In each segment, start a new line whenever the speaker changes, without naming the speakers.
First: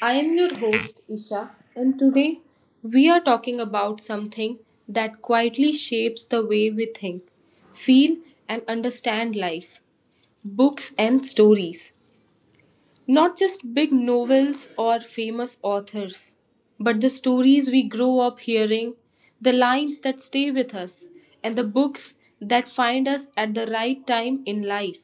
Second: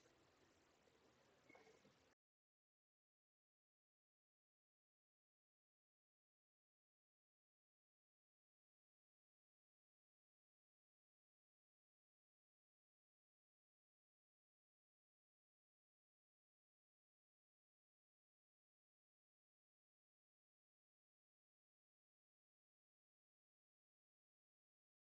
I am your host, Isha, and today we are talking about something that quietly shapes the way we think, feel, and understand life, books and stories. Not just big novels or famous authors, but the stories we grow up hearing, the lines that stay with us, and the books that find us at the right time in life.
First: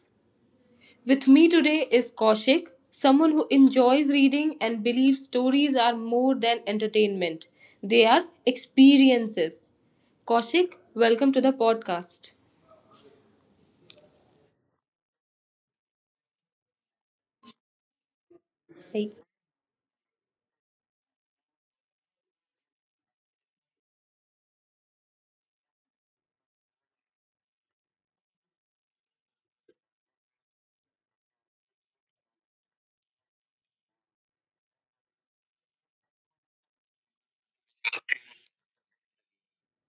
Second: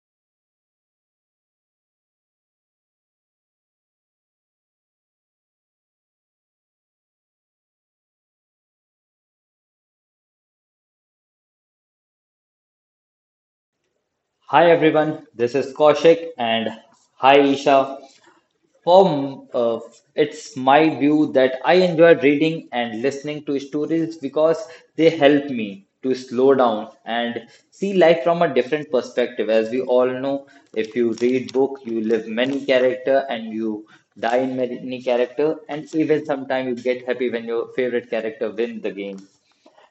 With me today is Kaushik, someone who enjoys reading and believes stories are more than entertainment, they are experiences. Kaushik, welcome to the podcast.
Hi everyone, this is Kaushik and hi Isha.
Hi.
For uh, it's my view that I enjoy reading and listening to stories because they help me to slow down and see life from a different perspective. As we all know, if you read book, you live many character and you die in many character, and even sometimes you get happy when your favorite character win the game.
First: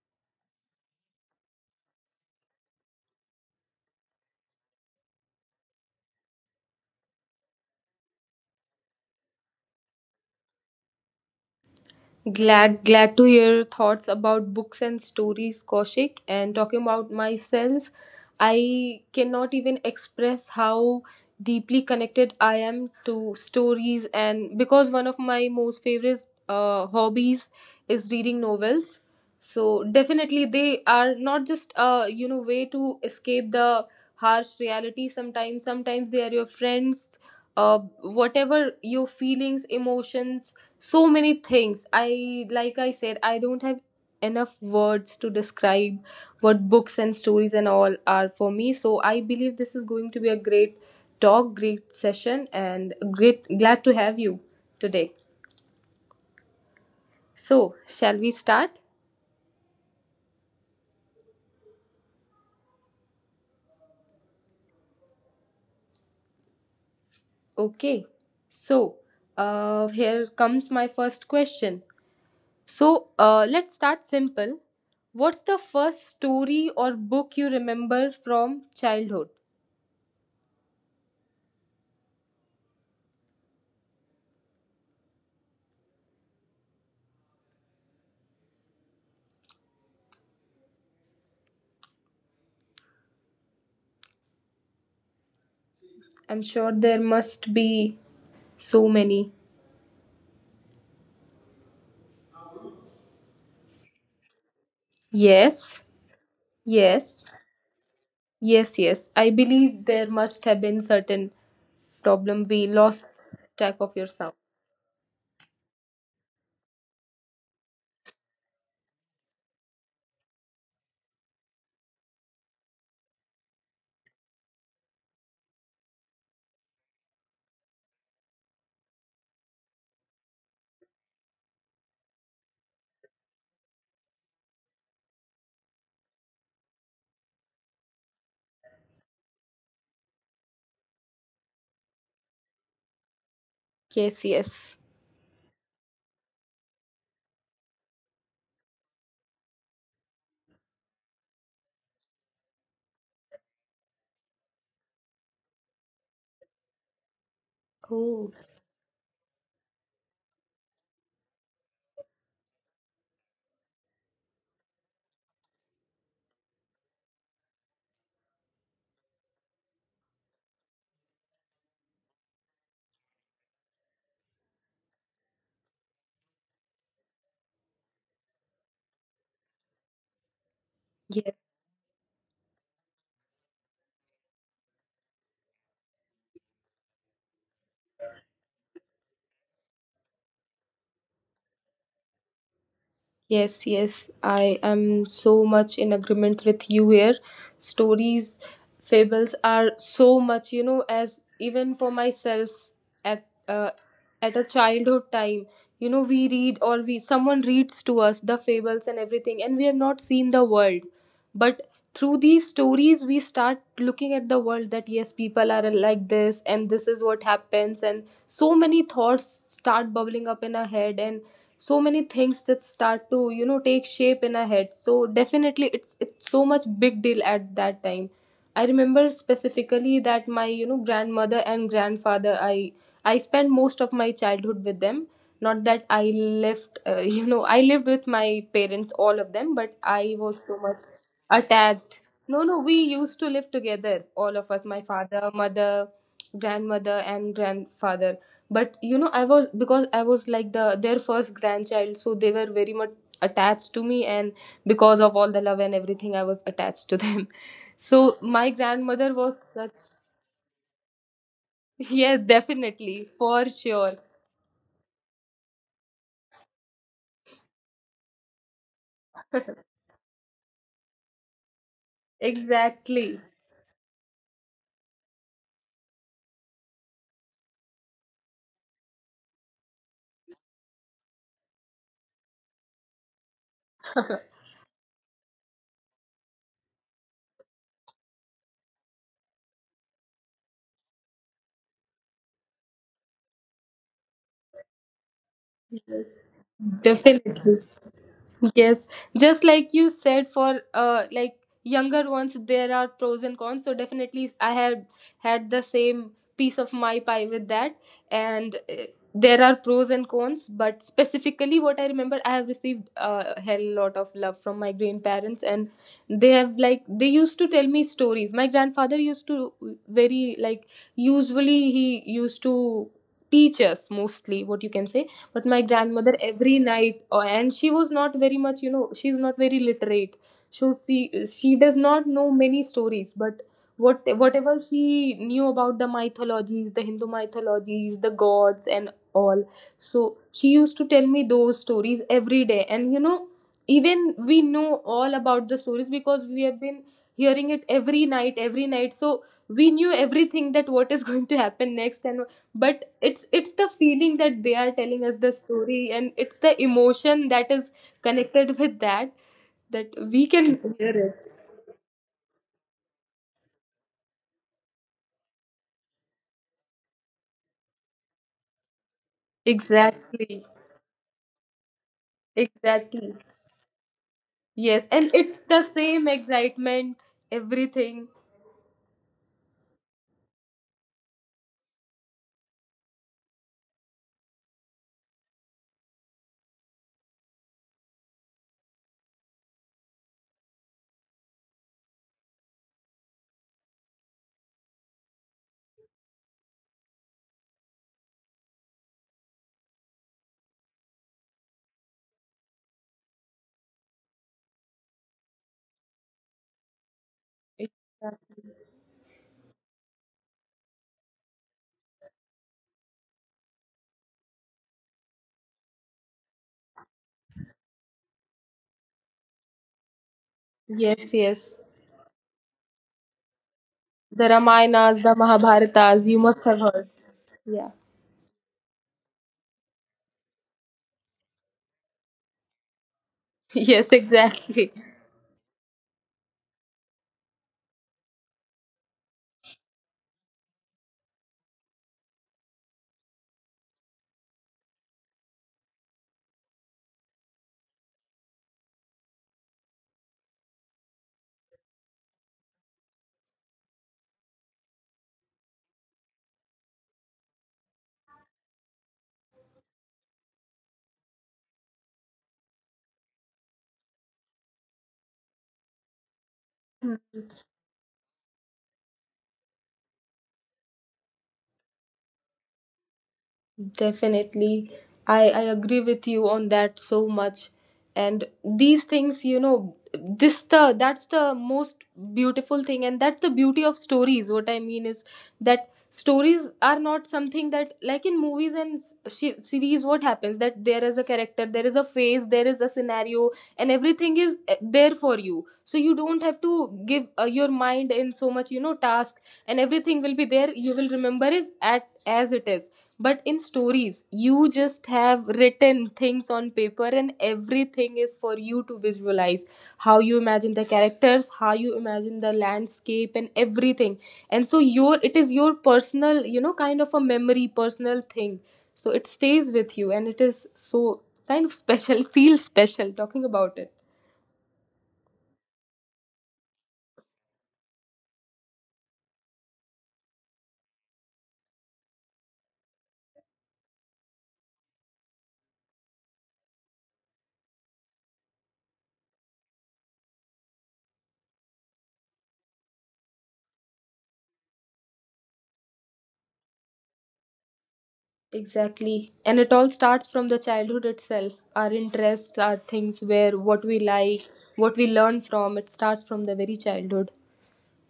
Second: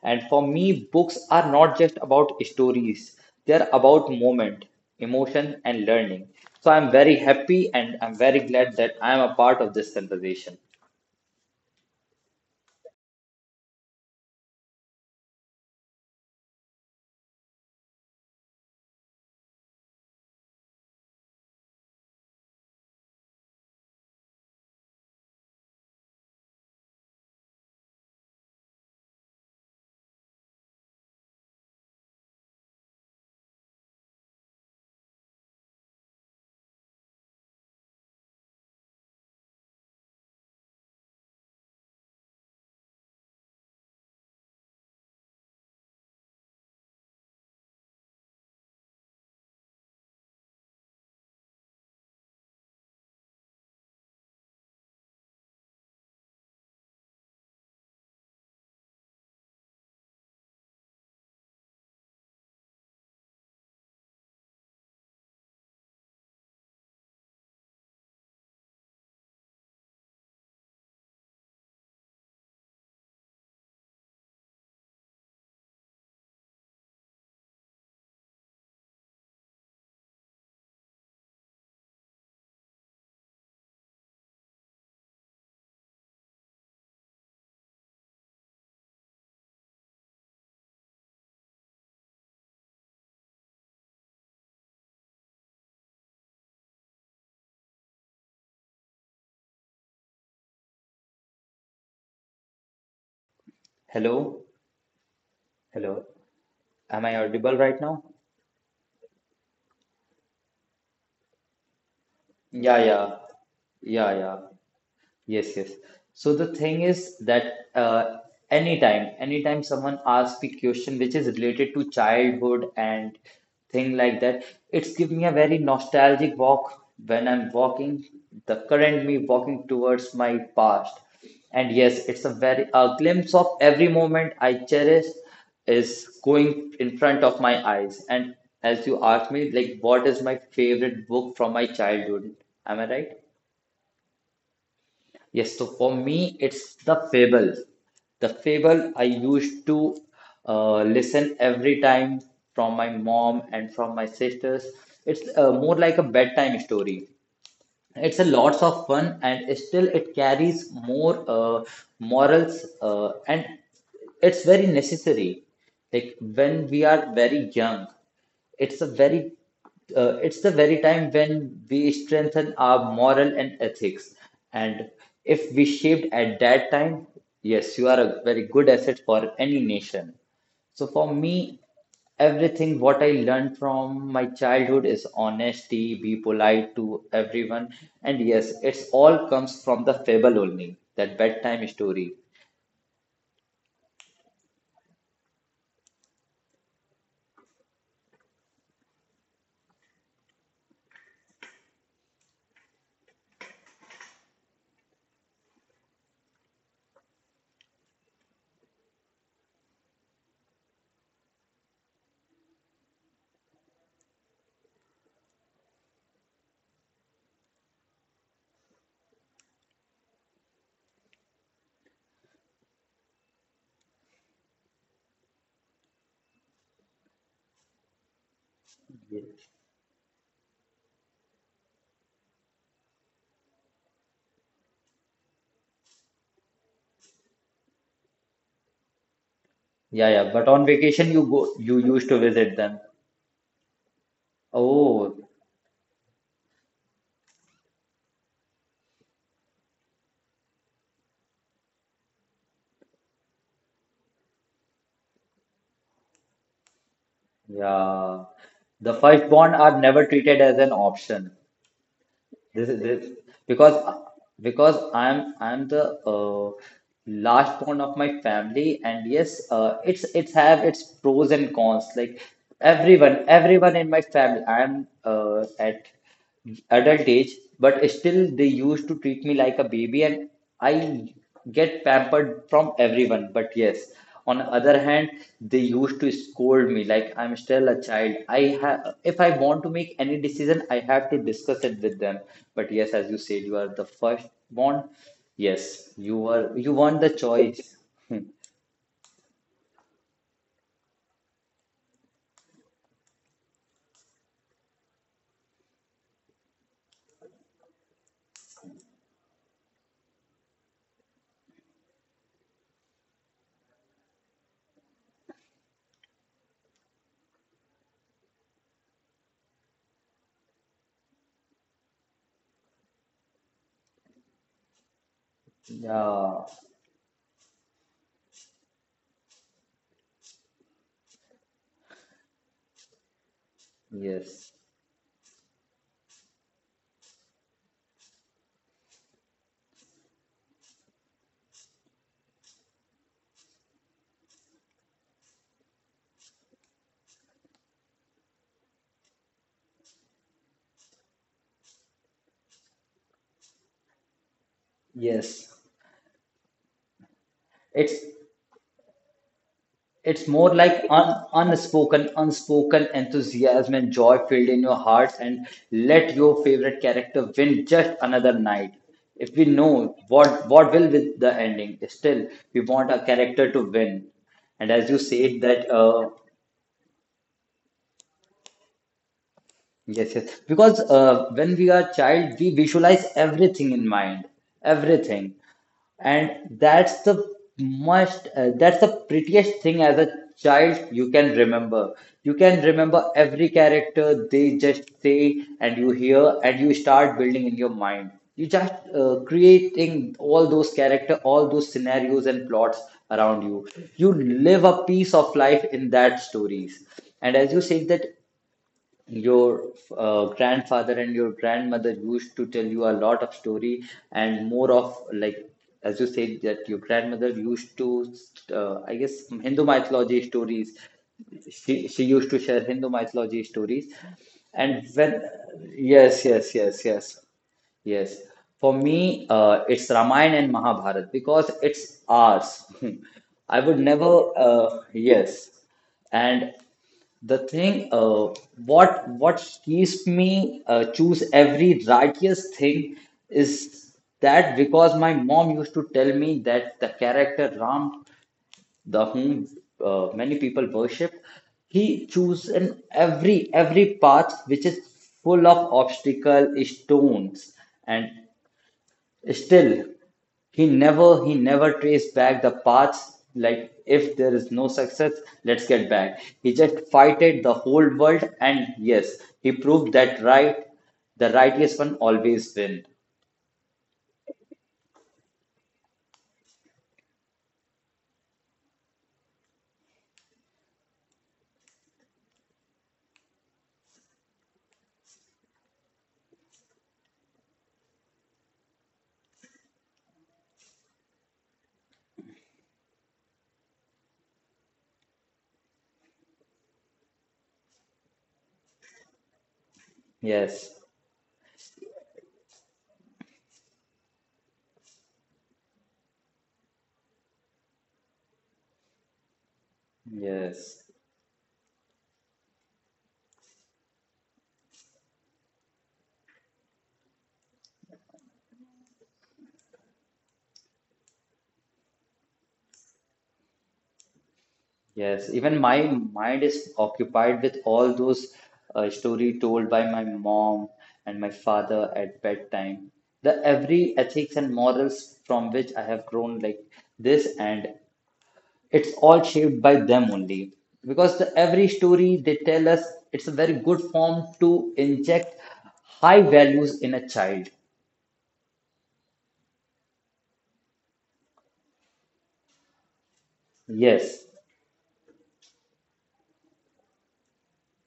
And for me, books are not just about stories, they're about moment, emotion, and learning. So I'm very happy and I'm very glad that I'm a part of this conversation.
Glad to hear thoughts about books and stories, Kaushik. And talking about myself, I cannot even express how deeply connected I am to stories. And because one of my most favorite hobbies is reading novels, so definitely they are not just way to escape the harsh reality. Sometimes they are your friends. Whatever your feelings, emotions, so many things. I, like I said, I don't have enough words to describe what books and stories and all are for me, so I believe this is going to be a great talk, great session, and great, glad to have you today. So shall we start? Okay. So here comes my first question. So let's start simple. What's the first story or book you remember from childhood? I'm sure there must be so many.
Hello?
Yes,
Hello? Am I
yes,
audible right now?
yes, yes. I believe there must have been certain problem. We
Yeah,
lost
yeah.
track of your
Yeah,
sound.
yeah. Yes, yes. So the thing is that anytime someone asks a question which is related to childhood and thing like that, it's give me a very nostalgic walk when I'm walking, the current me walking towards my past. And yes, it's a very a glimpse of every moment I cherish is going in front of my eyes. And as you asked me, like, what is my favorite book from my childhood? Am I right?
Yes, yes.
Yes, so for me, it's the Fable. The Fable I used to listen every time from my mom and from my sisters. It's more like a bedtime story. It's a
Oh,
lots of fun and still it carries more morals, and it's very necessary, like when we are very young, it's a very, it's the very time when we strengthen our moral and ethics, and if we shaped at that time, yes, you are a very good asset for any nation. So for
yes.
me, everything what I learned from my childhood is honesty, be polite to everyone, and yes, it's all comes from the fable only, that bedtime story.
Yes, yes, I am so much in agreement with you here. Stories, fables are so much, as even for myself at at a childhood time, we read or we someone reads to us the fables and everything, and we have not seen the world, but through these stories we start looking at the world, that yes, people are like this, and this is what happens, and so many thoughts start bubbling up in our head, and so many things that start to take shape in our head. So definitely it's so much big deal at that time. I remember
Yeah,
specifically that my grandmother and grandfather, I spent most of my childhood with them. Not that I lived I lived with my parents, all of them, but I
yeah.
was
But
so
on
much
vacation, you go, you
attached.
used to
No, no,
visit
we
them.
used to live together, all of us: my father,
Oh,
mother, grandmother and grandfather. But I was because I was like their first grandchild, so they were very much attached to me, and because of all the love and everything, I was attached to them. So
yeah.
my
The
grandmother was
firstborn
such.
are never treated as an option.
Yes,
This is
definitely,
this
for
because
sure.
because I'm the last born of my family, and yes, it's have its pros and cons. Like
Exactly.
everyone in my family, I'm at adult age, but still they used to treat me like a baby, and I get pampered from everyone, but yes. On the other hand, they used to scold me like I'm still a child. I have, if I want to make any decision, I have to discuss it with them. But yes, as you said, you are the first born. Yes,
Yes,
you are. You want the
definitely.
choice.
Yes, just like you said, for like younger ones, there are pros and cons. So definitely, I had the same piece of my pie with that, and there are pros and cons. But specifically, what I remember, I have received a hell lot of love from my grandparents, and they have like they used to tell me stories. My grandfather used to, very, like, usually he used to teach us mostly what you can say, with my grandmother
Yeah.
every night, and she was not very much, she's not very literate, so she does not know many stories, but what
Yes.
whatever she knew about the mythologies, the Hindu mythologies, the gods and all. So she used to tell me those stories every day, and even we know all about the stories because we have been hearing it every night, every night. So we knew everything, that what is going to happen next. And but it's the feeling that they are telling us the
Yes.
story, and it's the emotion that is
It's
connected with that, that we
It's
can
more like
hear it.
unspoken enthusiasm and joy filled in your hearts, and let your favorite character win just another night. If we know
Exactly,
what will with the ending, still we want a
exactly.
character to win. And
Yes,
as you
and it's
said
the
that
same excitement, everything.
yes, yes. Because when we are child, we visualize everything in mind, everything, and that's the most, that's the prettiest thing as a child you can remember. You can remember every character they just say, and you hear, and you start building in your mind. You just creating all those character, all those scenarios and plots around you. You live a piece of life in that stories. And as you said that
Exact-
your grandfather and your grandmother used to tell you a lot of story, and more of like as you said that your grandmother used to I guess hindu mythology stories.
yes, yes,
She used to share hindu mythology stories.
the
And
Ramayanas, the
when
Mahabharatas, you
yes,
must have
yes,
heard.
yes, yes.
Yeah.
Yes, for me, it's Ramayana and Mahabharata because it's ours. I would
Yes,
never,
exactly.
yes, and the thing, what keeps me choose every righteous thing is that because my mom used to tell me that the character ram, the whom many people worship, he chose in every path which is full of obstacle stones, and still he never traced back the paths. Like if there is no success, let's get back. He just fighted the whole world, and yes, he proved that right, the righteous one always win.
Definitely. I agree with you on that so much. And these things, this the that's the most beautiful thing, and that's the beauty of stories. What I mean is that stories are not something that, like, in movies and series, what happens, that there is a character, there is a phase, there is a scenario, and everything is there for you, so you don't have to give your mind in so much, task, and everything will be there, you
Yes,
will remember is at as it is. But in stories, you just have written things on paper, and everything is for you to visualize how you imagine the
yes,
characters, how you imagine the landscape, and everything. And so, your it is your personal, kind of a memory, personal thing. So, it stays with you, and it is so kind of special, feels special talking about it.
yes. Even my mind is occupied with all those story told by my mom and my father at bedtime. The every ethics and morals from which I have grown like this, and it's all shaped by them only because every story they tell us, it's a very good form to inject high values in a child.
Exactly. And it all starts from the childhood itself. Our interests, our things, where what we like,
Yes,
what we learn from, it starts from the very childhood.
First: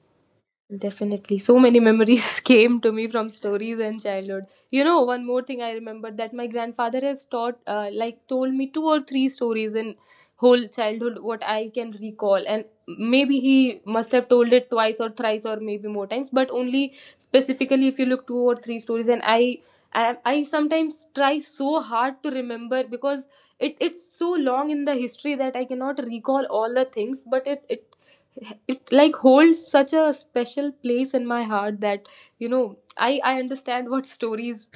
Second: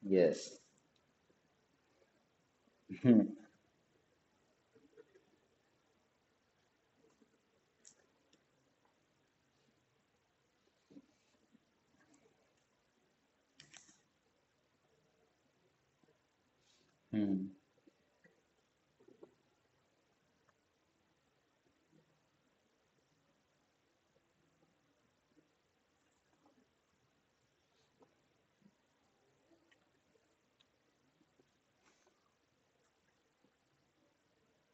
yes.
Definitely. So many memories came to me
Hmm,
from stories and childhood. One more thing I remember, that my grandfather has like, told me two or three stories in whole childhood, what I can recall. And maybe he must have told it twice or thrice or maybe more times, but only
hmm.
specifically if you look two or three stories. And I sometimes try so hard to remember because it's so long in the history that I cannot recall all the things, but it like holds such a special place in my heart that I understand what stories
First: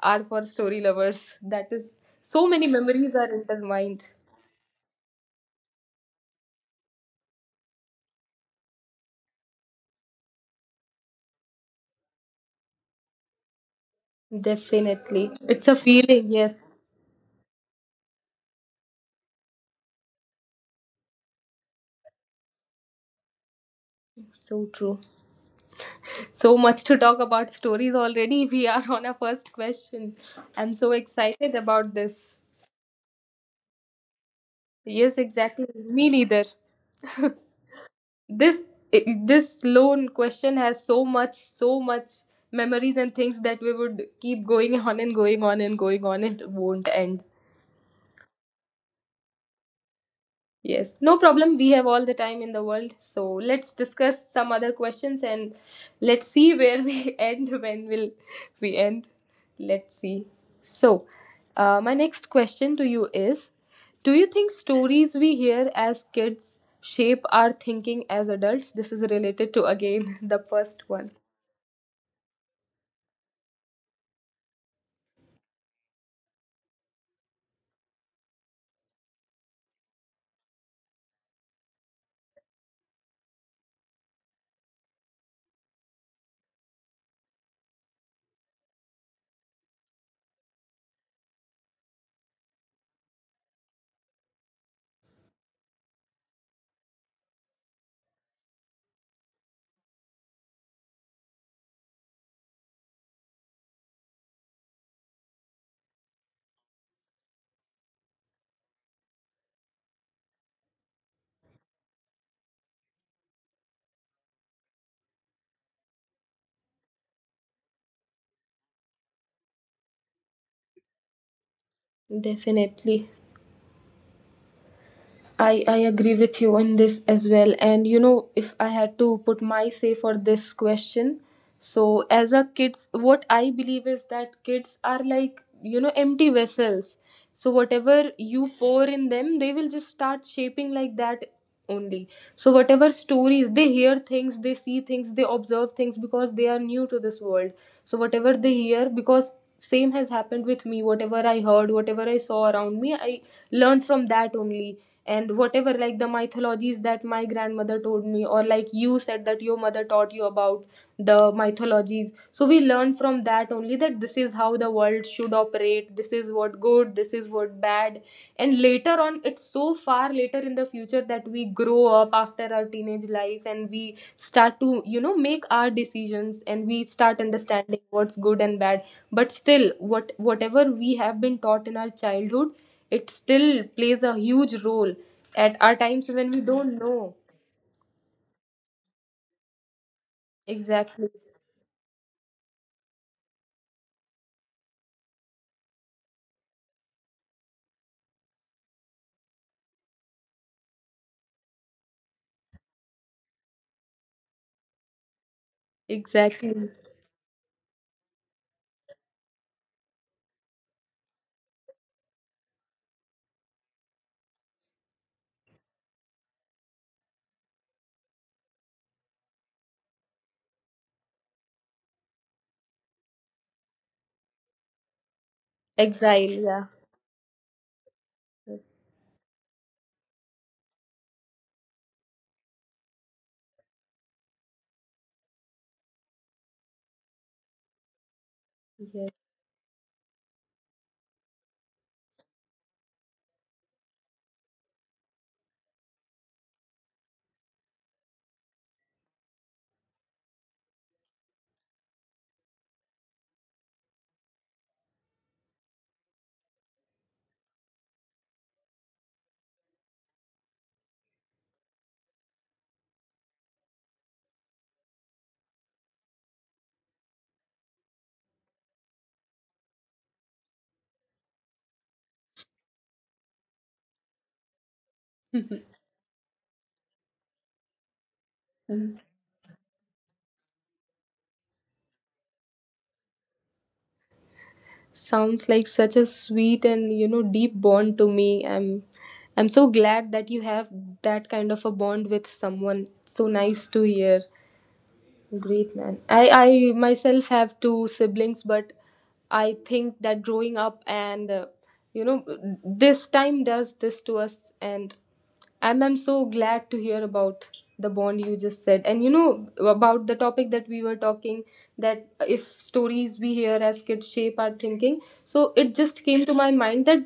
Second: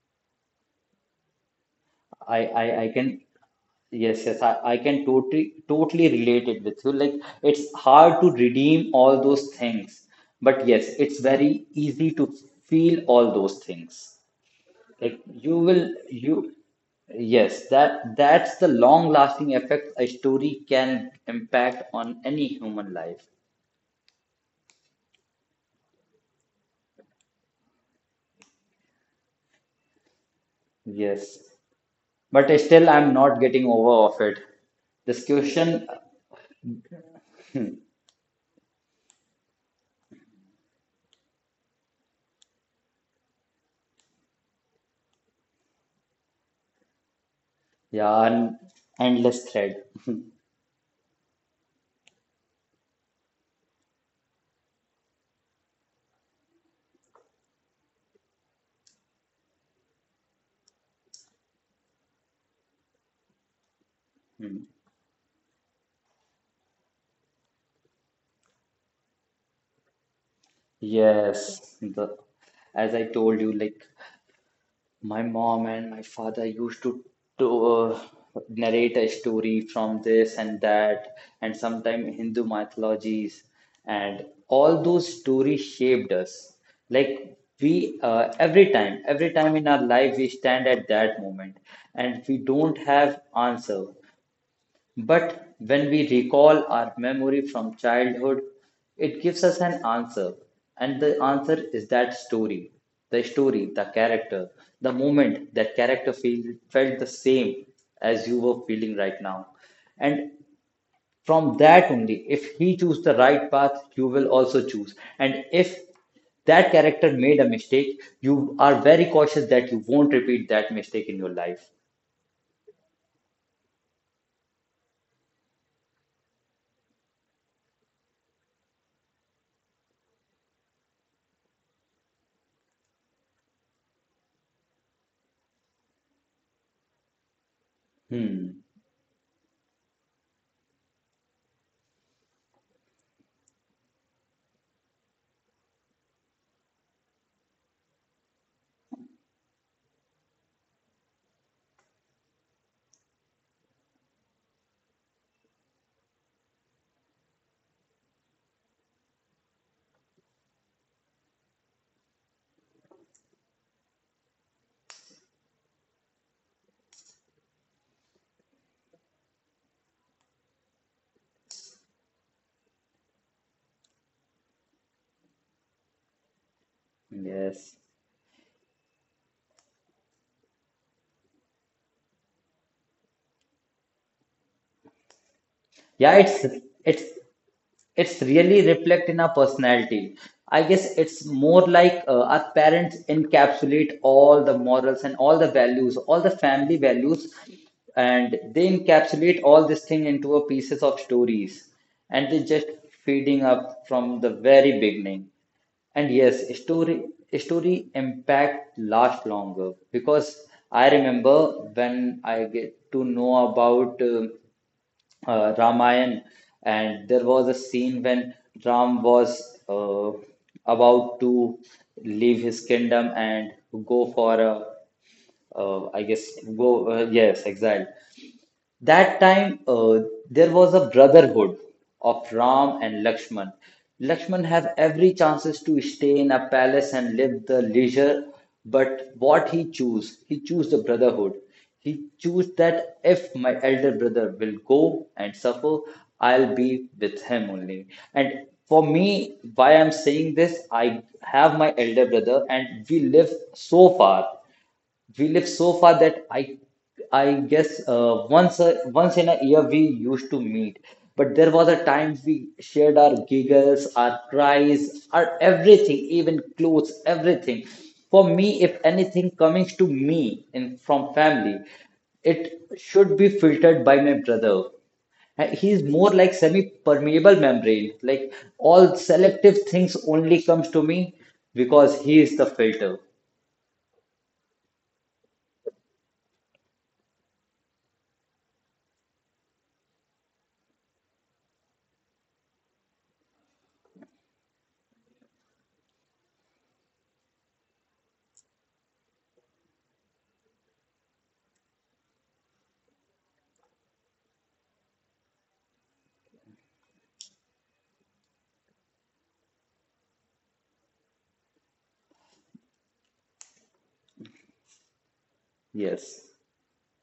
are for story lovers, that is,
I,
so many
I I can
memories are intertwined.
yes, yes. I can totally relate it with you. Like it's hard to redeem all those things, but yes, it's very easy to feel all those things. Like
Definitely,
you
it's a
will
feeling.
you
Yes.
yes, that that's the long lasting effect a story can impact on any human life.
So true. So much to talk about stories already. We are on our first question. I'm so
Yes.
excited about this.
But still I'm not getting over of it.
Yes, exactly.
Discussion,
Me neither. This i- this lone question has so much memories and things that we would keep going on and going on and going on, it won't end.
yeah, an endless thread.
Yes, no problem. We have all the time in the world. So let's discuss some other questions, and let's see where we end, when will we end. Let's see. So my next question to you is, do you think
Hmm.
stories we hear as kids shape our thinking as adults? This is related to, again, the first one.
Yes, the, as I told you, like my mom and my father used to uh, narrate a story from this and that, and sometimes Hindu mythologies, and all those stories shaped us. Like we, every time in our life, we stand at that moment, and we don't have answer. But when we recall our memory from childhood, it gives us an answer. And the answer is that story, the character, the moment that character feel, felt the same as you were feeling right now. And from that only, if he choose the right path, you will also choose. And if that character made a mistake, you are very cautious that you won't repeat that mistake in your life.
Definitely. I agree with you on this as well. And if I had to put my say for this question, so as a kids, what I believe is that kids are like, empty vessels. So whatever you
Hmm.
pour in them, they will just start shaping like that only. So whatever stories, they hear things, they see things, they observe things because they are new to this world. So whatever they hear, because same has happened with me, whatever I heard, whatever I saw around me, I learned from that only. And whatever, like the mythologies that my grandmother told me, or like you said that your mother taught you about the mythologies, so we learn from that only, that this is how the world should operate, this is what good, this is what bad. And later on, it's so far later in the future, that we grow up after our teenage life, and we start to make our decisions, and we start
Yes.
understanding what's good and bad. But still, whatever we have been taught in our childhood, it still plays a huge role at our times
Yeah,
when we don't
it's
know.
it's really reflect in our personality. I guess
Exactly,
it's more like our parents encapsulate all the morals and all the values, all the family values, and they encapsulate all this thing into a pieces of stories, and they just feeding up from the very beginning. And yes, a
exactly.
story, a story impact last longer because I remember when I get to know about Ramayan, and there was a scene when Ram was about to leave his kingdom and go for a, I guess,
Exile, yeah.
go, yes, exile. That time there was a brotherhood of Ram and Lakshman. Lakshman have every chances to stay in a palace and live the leisure,
Yes.
but what he choose? He choose the brotherhood. He choose that if my elder brother will go and suffer, I'll be with him only. And for me, why I'm saying this, I have my elder brother and we live so far. We live so far that I guess once a, once in a year we used to meet, but there was a time we shared our giggles, our cries, our everything, even clothes, everything. For me, if anything comes to me in from family, it should be filtered by my brother. And he is more like semi-permeable membrane. Like all selective things only comes to me because he is the filter.
Sounds like such a sweet and deep bond to me. I'm so glad that you have that kind of a bond with someone. So nice to hear. Great man. I myself have two siblings, but I think that growing up and you know this time does this to us, and I'm so glad to hear about the bond you just said, and about the topic that we were talking, that if stories we hear as kids shape our thinking. So it just came
Yes.
to my mind that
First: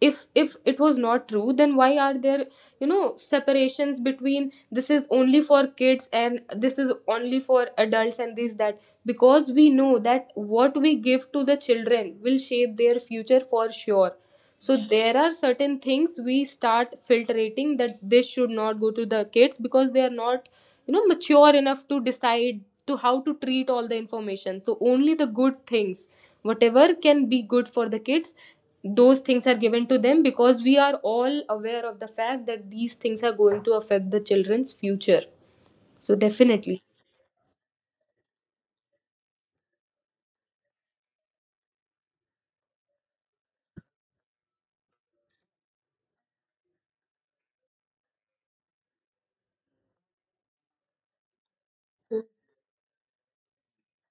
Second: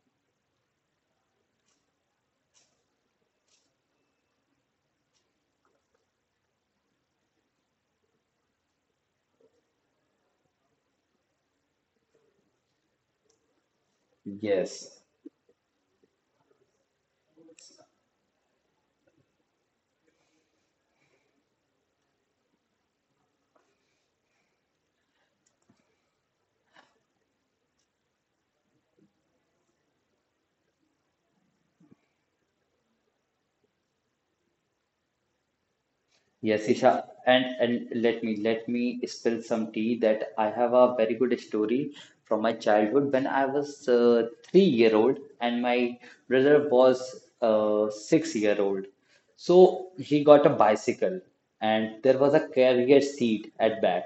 if it was not true, then why are there separations between this is only for kids and this is only for adults and this that, because we know that what we give to the children will shape their future for sure. So
Yes.
there are certain things we start filtering, that this should not go to the kids because they are not mature enough to decide to how to treat all the information. So only the good things, whatever can be good for the kids, those things are given to them because we are all aware of the fact that these things are going to affect the children's future. So
Yes,
definitely.
Isha, and and let me spill some tea that I have a very good story from my childhood when I was 3 year old and my brother was 6 year old. So he got a bicycle and there was a carrier seat at back.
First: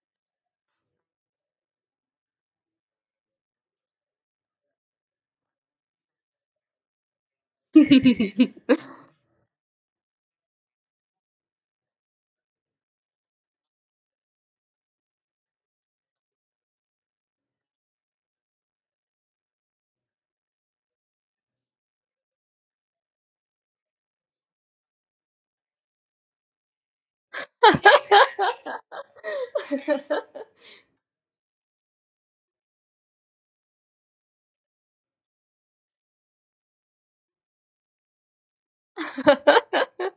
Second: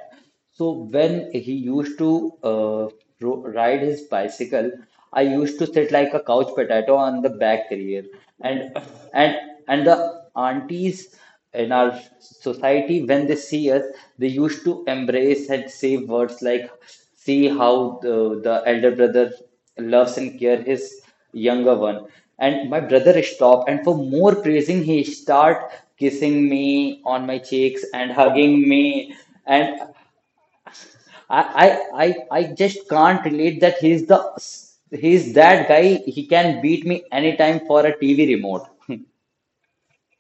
So when he used to ro ride his bicycle, I used to sit like a couch potato on the back rear, and and the aunties in our society when they see us, they used to embrace and say words like, "See how the, the elder brother loves and care his younger one." And my brother stopped, and for more praising, he start kissing me on my cheeks and hugging me, and I, I just can't relate that he's that guy. He can beat me anytime for a TV remote.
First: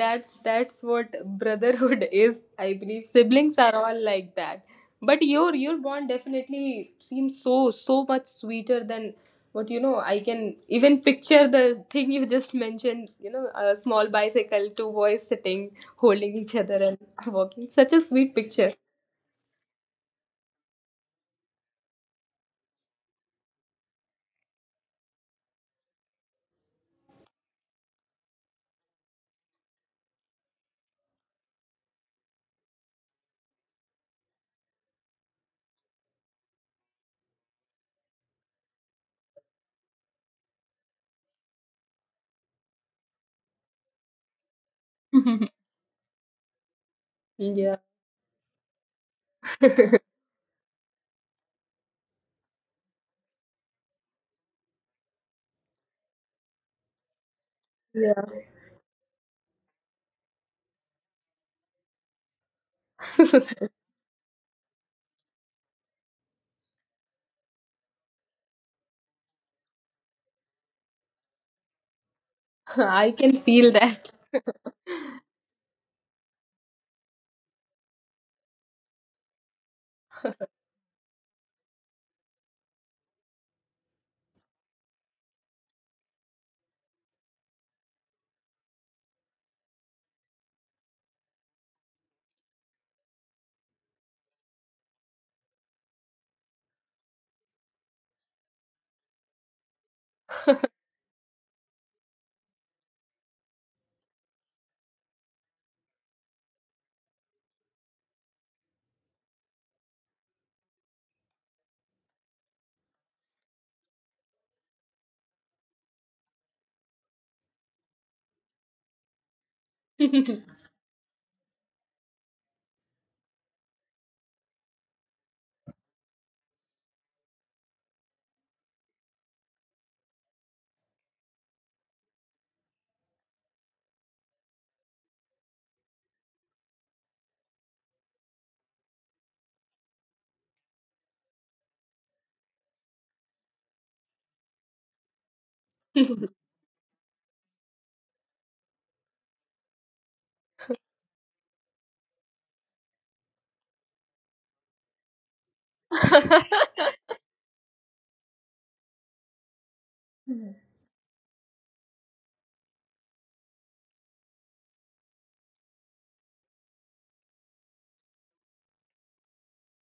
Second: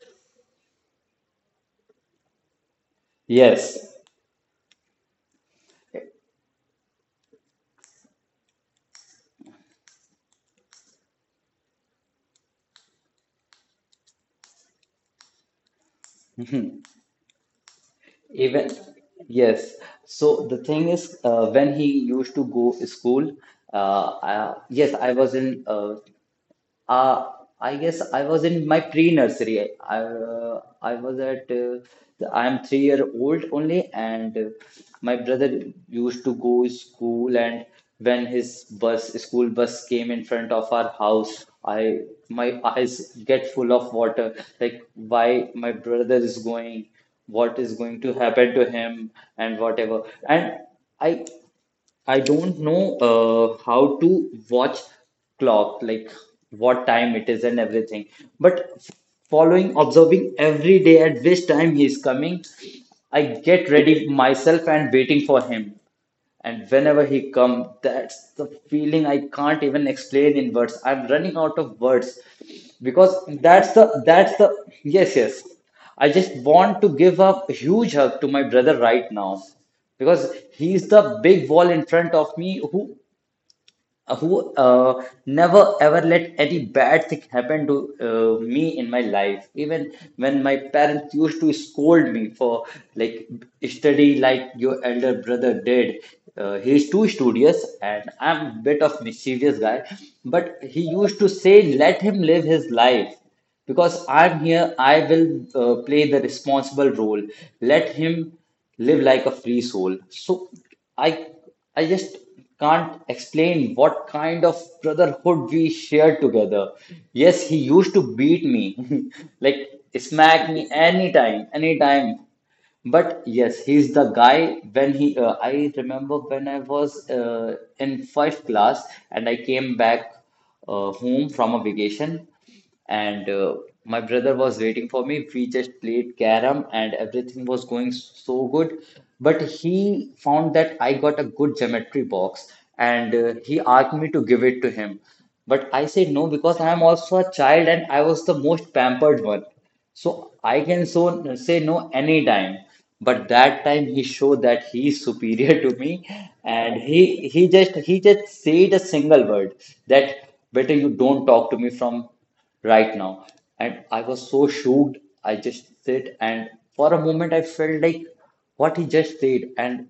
That's what brotherhood is. I believe siblings are
Yes,
all like that. But your bond definitely seems so so much sweeter than what I can even picture the thing you just mentioned. A small bicycle, two boys sitting, holding each other and walking. Such a sweet picture.
even yes. So the thing is, when he used to go school, I, yes, I was in. Uh, I guess I was in my pre-nursery. I was at I am 3 year old only, and my brother used to go school. And when his bus school bus came in front of our house, I my eyes get full of water. Like why my brother is going, what
Yeah.
is going to happen to him, and whatever. And I I don't know how to watch clock, like what time it is and everything.
Yeah.
But f- Following, observing every day at which time he is coming, I get ready myself and waiting for him. And whenever he come, that's the feeling I can't even explain in words. I'm running out of words
I
because
can feel that.
that's the yes, yes. I just want to give a huge hug to my brother right now because he's the big wall in front of me who never ever let any bad thing happen to me in my life, even when my parents used to scold me for like, study like your elder brother did. He's too studious and I'm bit of mischievous guy, but he used to say let him live his life because I'm here, I will play the responsible role. Let him live like a free soul. So i I just can't explain what kind of brotherhood we shared together. Yes, he used to beat me, like smack me anytime, anytime. But yes, he's the guy when I remember when I was in fifth class and I came back home from a vacation, and my brother was waiting for me. We just played carom and everything was going so good. But he found that I got a good geometry box, and he asked me to give it to him. But I said no, because I am also a child and I was the most pampered one. So I can so say no anytime, but that time he showed that he is superior to me, and he just said a single word, that better you don't talk to me from right now. And I was so shocked. I just said, and for a moment I felt like what he just said. And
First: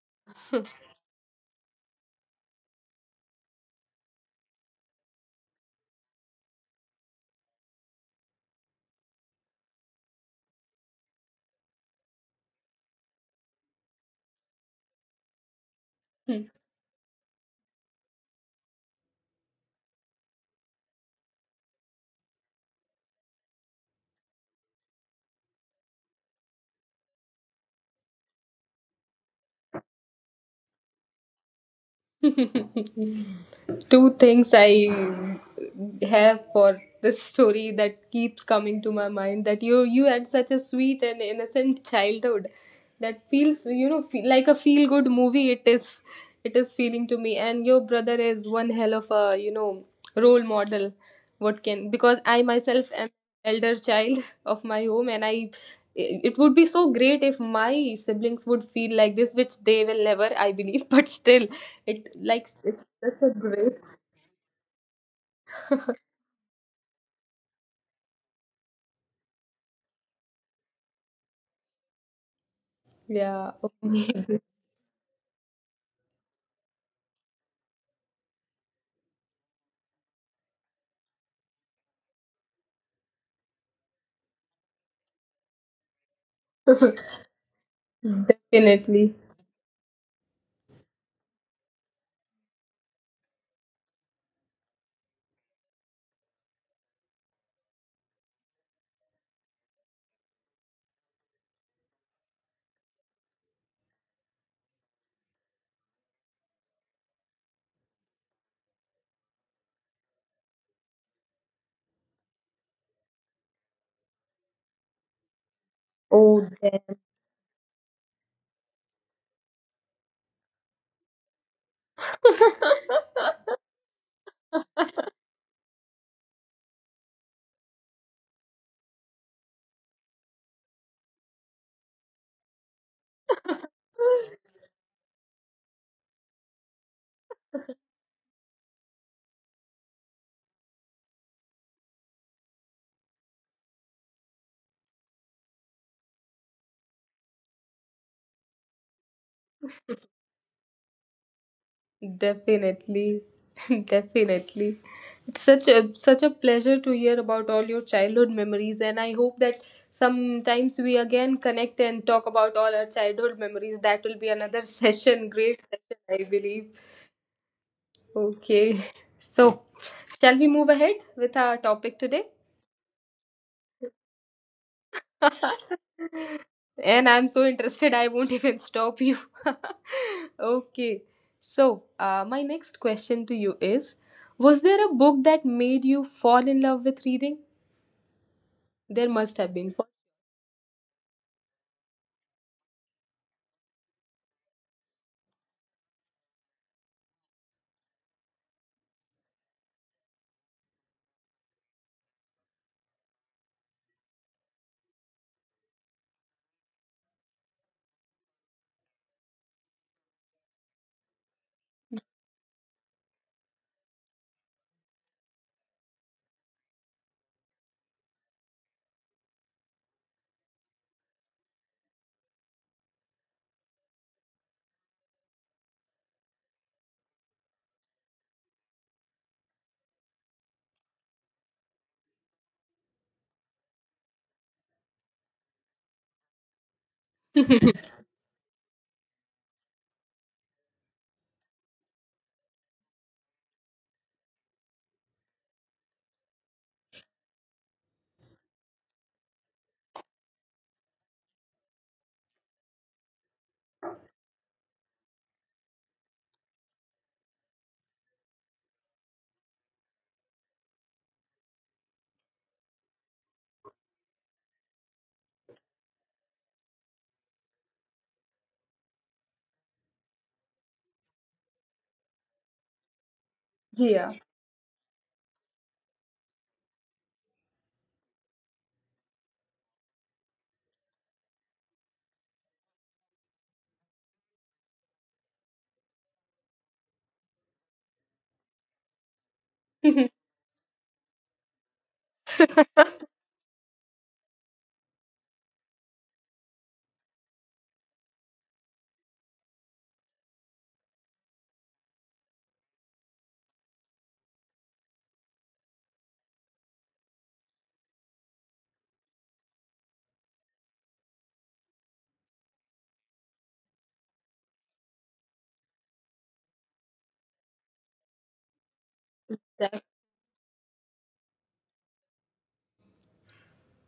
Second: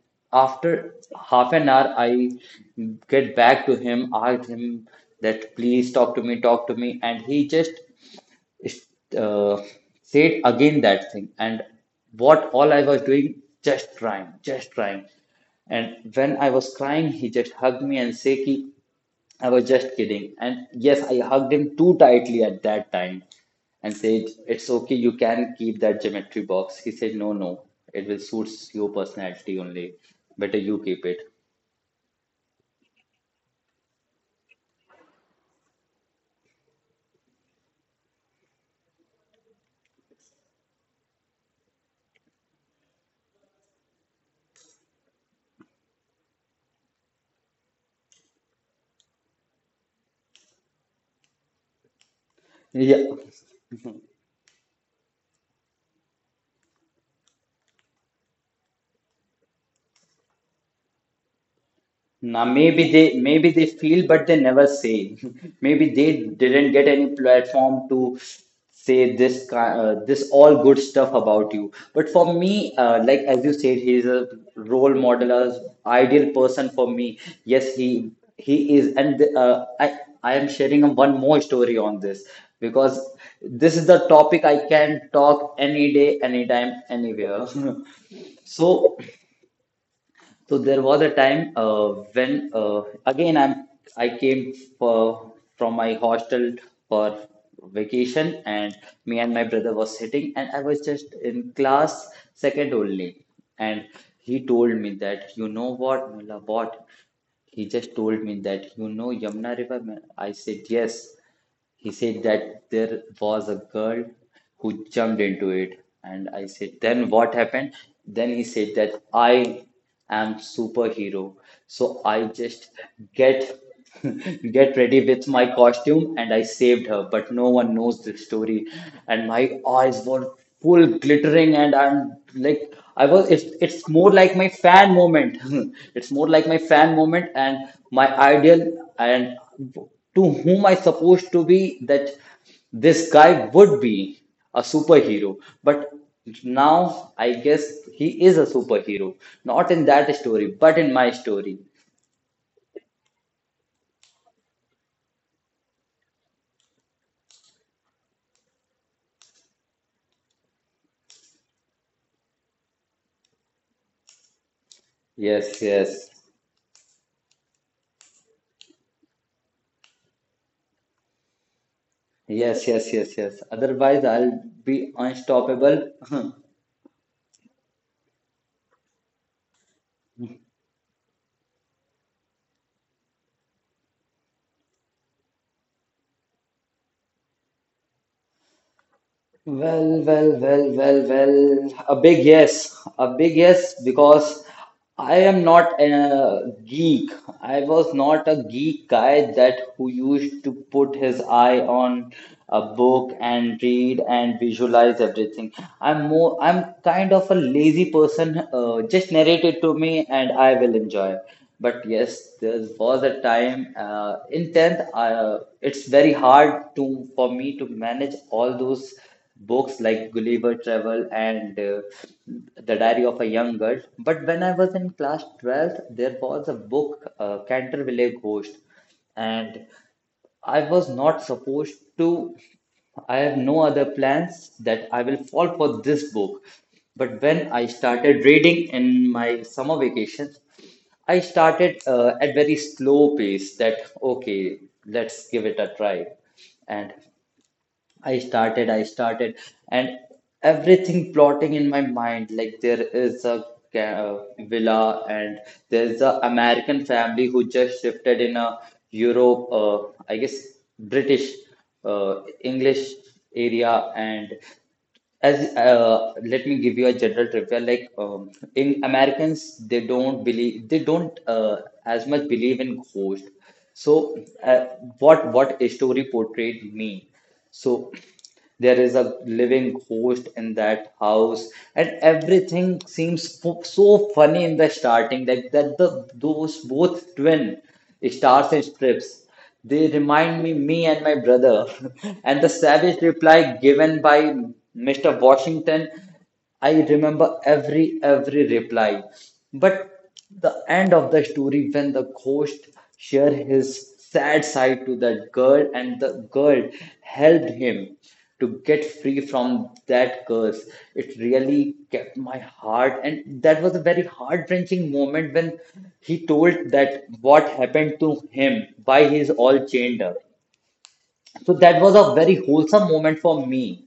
after 1/2 an hour, I get back to him, asked him that please talk to me, and he just is- uh, said again that thing. And what all I was doing, just trying, just trying, and when
Two
I was crying, he just hugged me and said ki, I was just kidding. And yes, I hugged him too tightly at that time and said it's okay, you can keep that geometry box. He said, no, no, it will suit your personality only, better you keep it.
things I have for this story, that keeps coming to my mind, that you had such a sweet and innocent childhood, that feels feel like a feel good movie. It is feeling to me. And your brother is one hell of a role model. What can, because I myself
Yeah.
am elder child of my home, and I, it would be so great if my siblings would feel like this, which they will never, I believe, but still it
Now,
like it's
maybe they
such a
maybe they
great.
feel, but they never say. Maybe they didn't get any platform to say this this all good stuff about you. But for me, like as
Yeah,
you said, he's a
okay.
role model, a ideal person for me. Yes, he is, and I am sharing one more story on this because this is the topic I can talk any day, anytime, anywhere. So,
Definitely.
so there was a time when again I came for, from my hostel for vacation. And me and my brother was sitting, and I was just in class second only. And he told me that, you know what Mulla, what he just told me that, you know Yamuna River? I said yes. He said that there was a girl who jumped into it. And
Oh,
I said, then what happened? Then he said that I am superhero, so I just get get ready with my costume and I saved her, but no one knows the story. And my eyes were full glittering, and I'm like, I was it's more like my fan moment. It's more like my fan moment. And my ideal and to whom I supposed to be, that this guy would be a superhero, but now I guess he is a superhero. Not in that story, but in my story.
definitely. Definitely. It's such a pleasure to hear about all your childhood memories, and I hope that sometimes we again connect and talk about all our childhood memories. That will be another session, great
Yes, yes,
session, I believe. Okay, so shall we move ahead with our topic today?
yes, yes. Otherwise, I'll be unstoppable.
And I'm so interested, I won't even stop you. Okay. So, my next question to you is: was there a book that made you fall in love with reading? There must have been.
Well, well, well, well, well. A big yes. A big yes, because I am not a geek. I was not a geek guy that who used to put his eye on a book and read and visualize everything. I'm kind of a lazy person. Just narrate it to me and I will enjoy. But yes, there was a time in 10th, it's very hard to for me to manage all those books like Gulliver Travel and The Diary of a Young Girl. But when I was in class 12th, there was a book, Canterville Ghost, and I was not supposed to. I have no other plans that I will fall for this book. But when I started reading in my summer vacations, I started at very slow pace, that okay, let's give it a try. And I started, and everything plotting in my mind. Like there is a villa, and there's a American family who just shifted in a Europe, I guess British, English area. And as let me give you a general trivia, like in americans, they don't as much believe in ghost.
Yeah.
So uh, what a story portrayed me. So there is a living ghost in that house, and everything seems so funny in the starting, that the those both twin stars and strips, they remind me, me and my brother, and the savage reply given by Mr. Washington. I remember every reply, but the end of the story when the ghost shared his sad side to that girl and the girl helped him to get free from that curse. It really kept my heart, and that was a very heart-wrenching moment when he told that what happened to him, why he's all chained up. So that was a very wholesome moment for me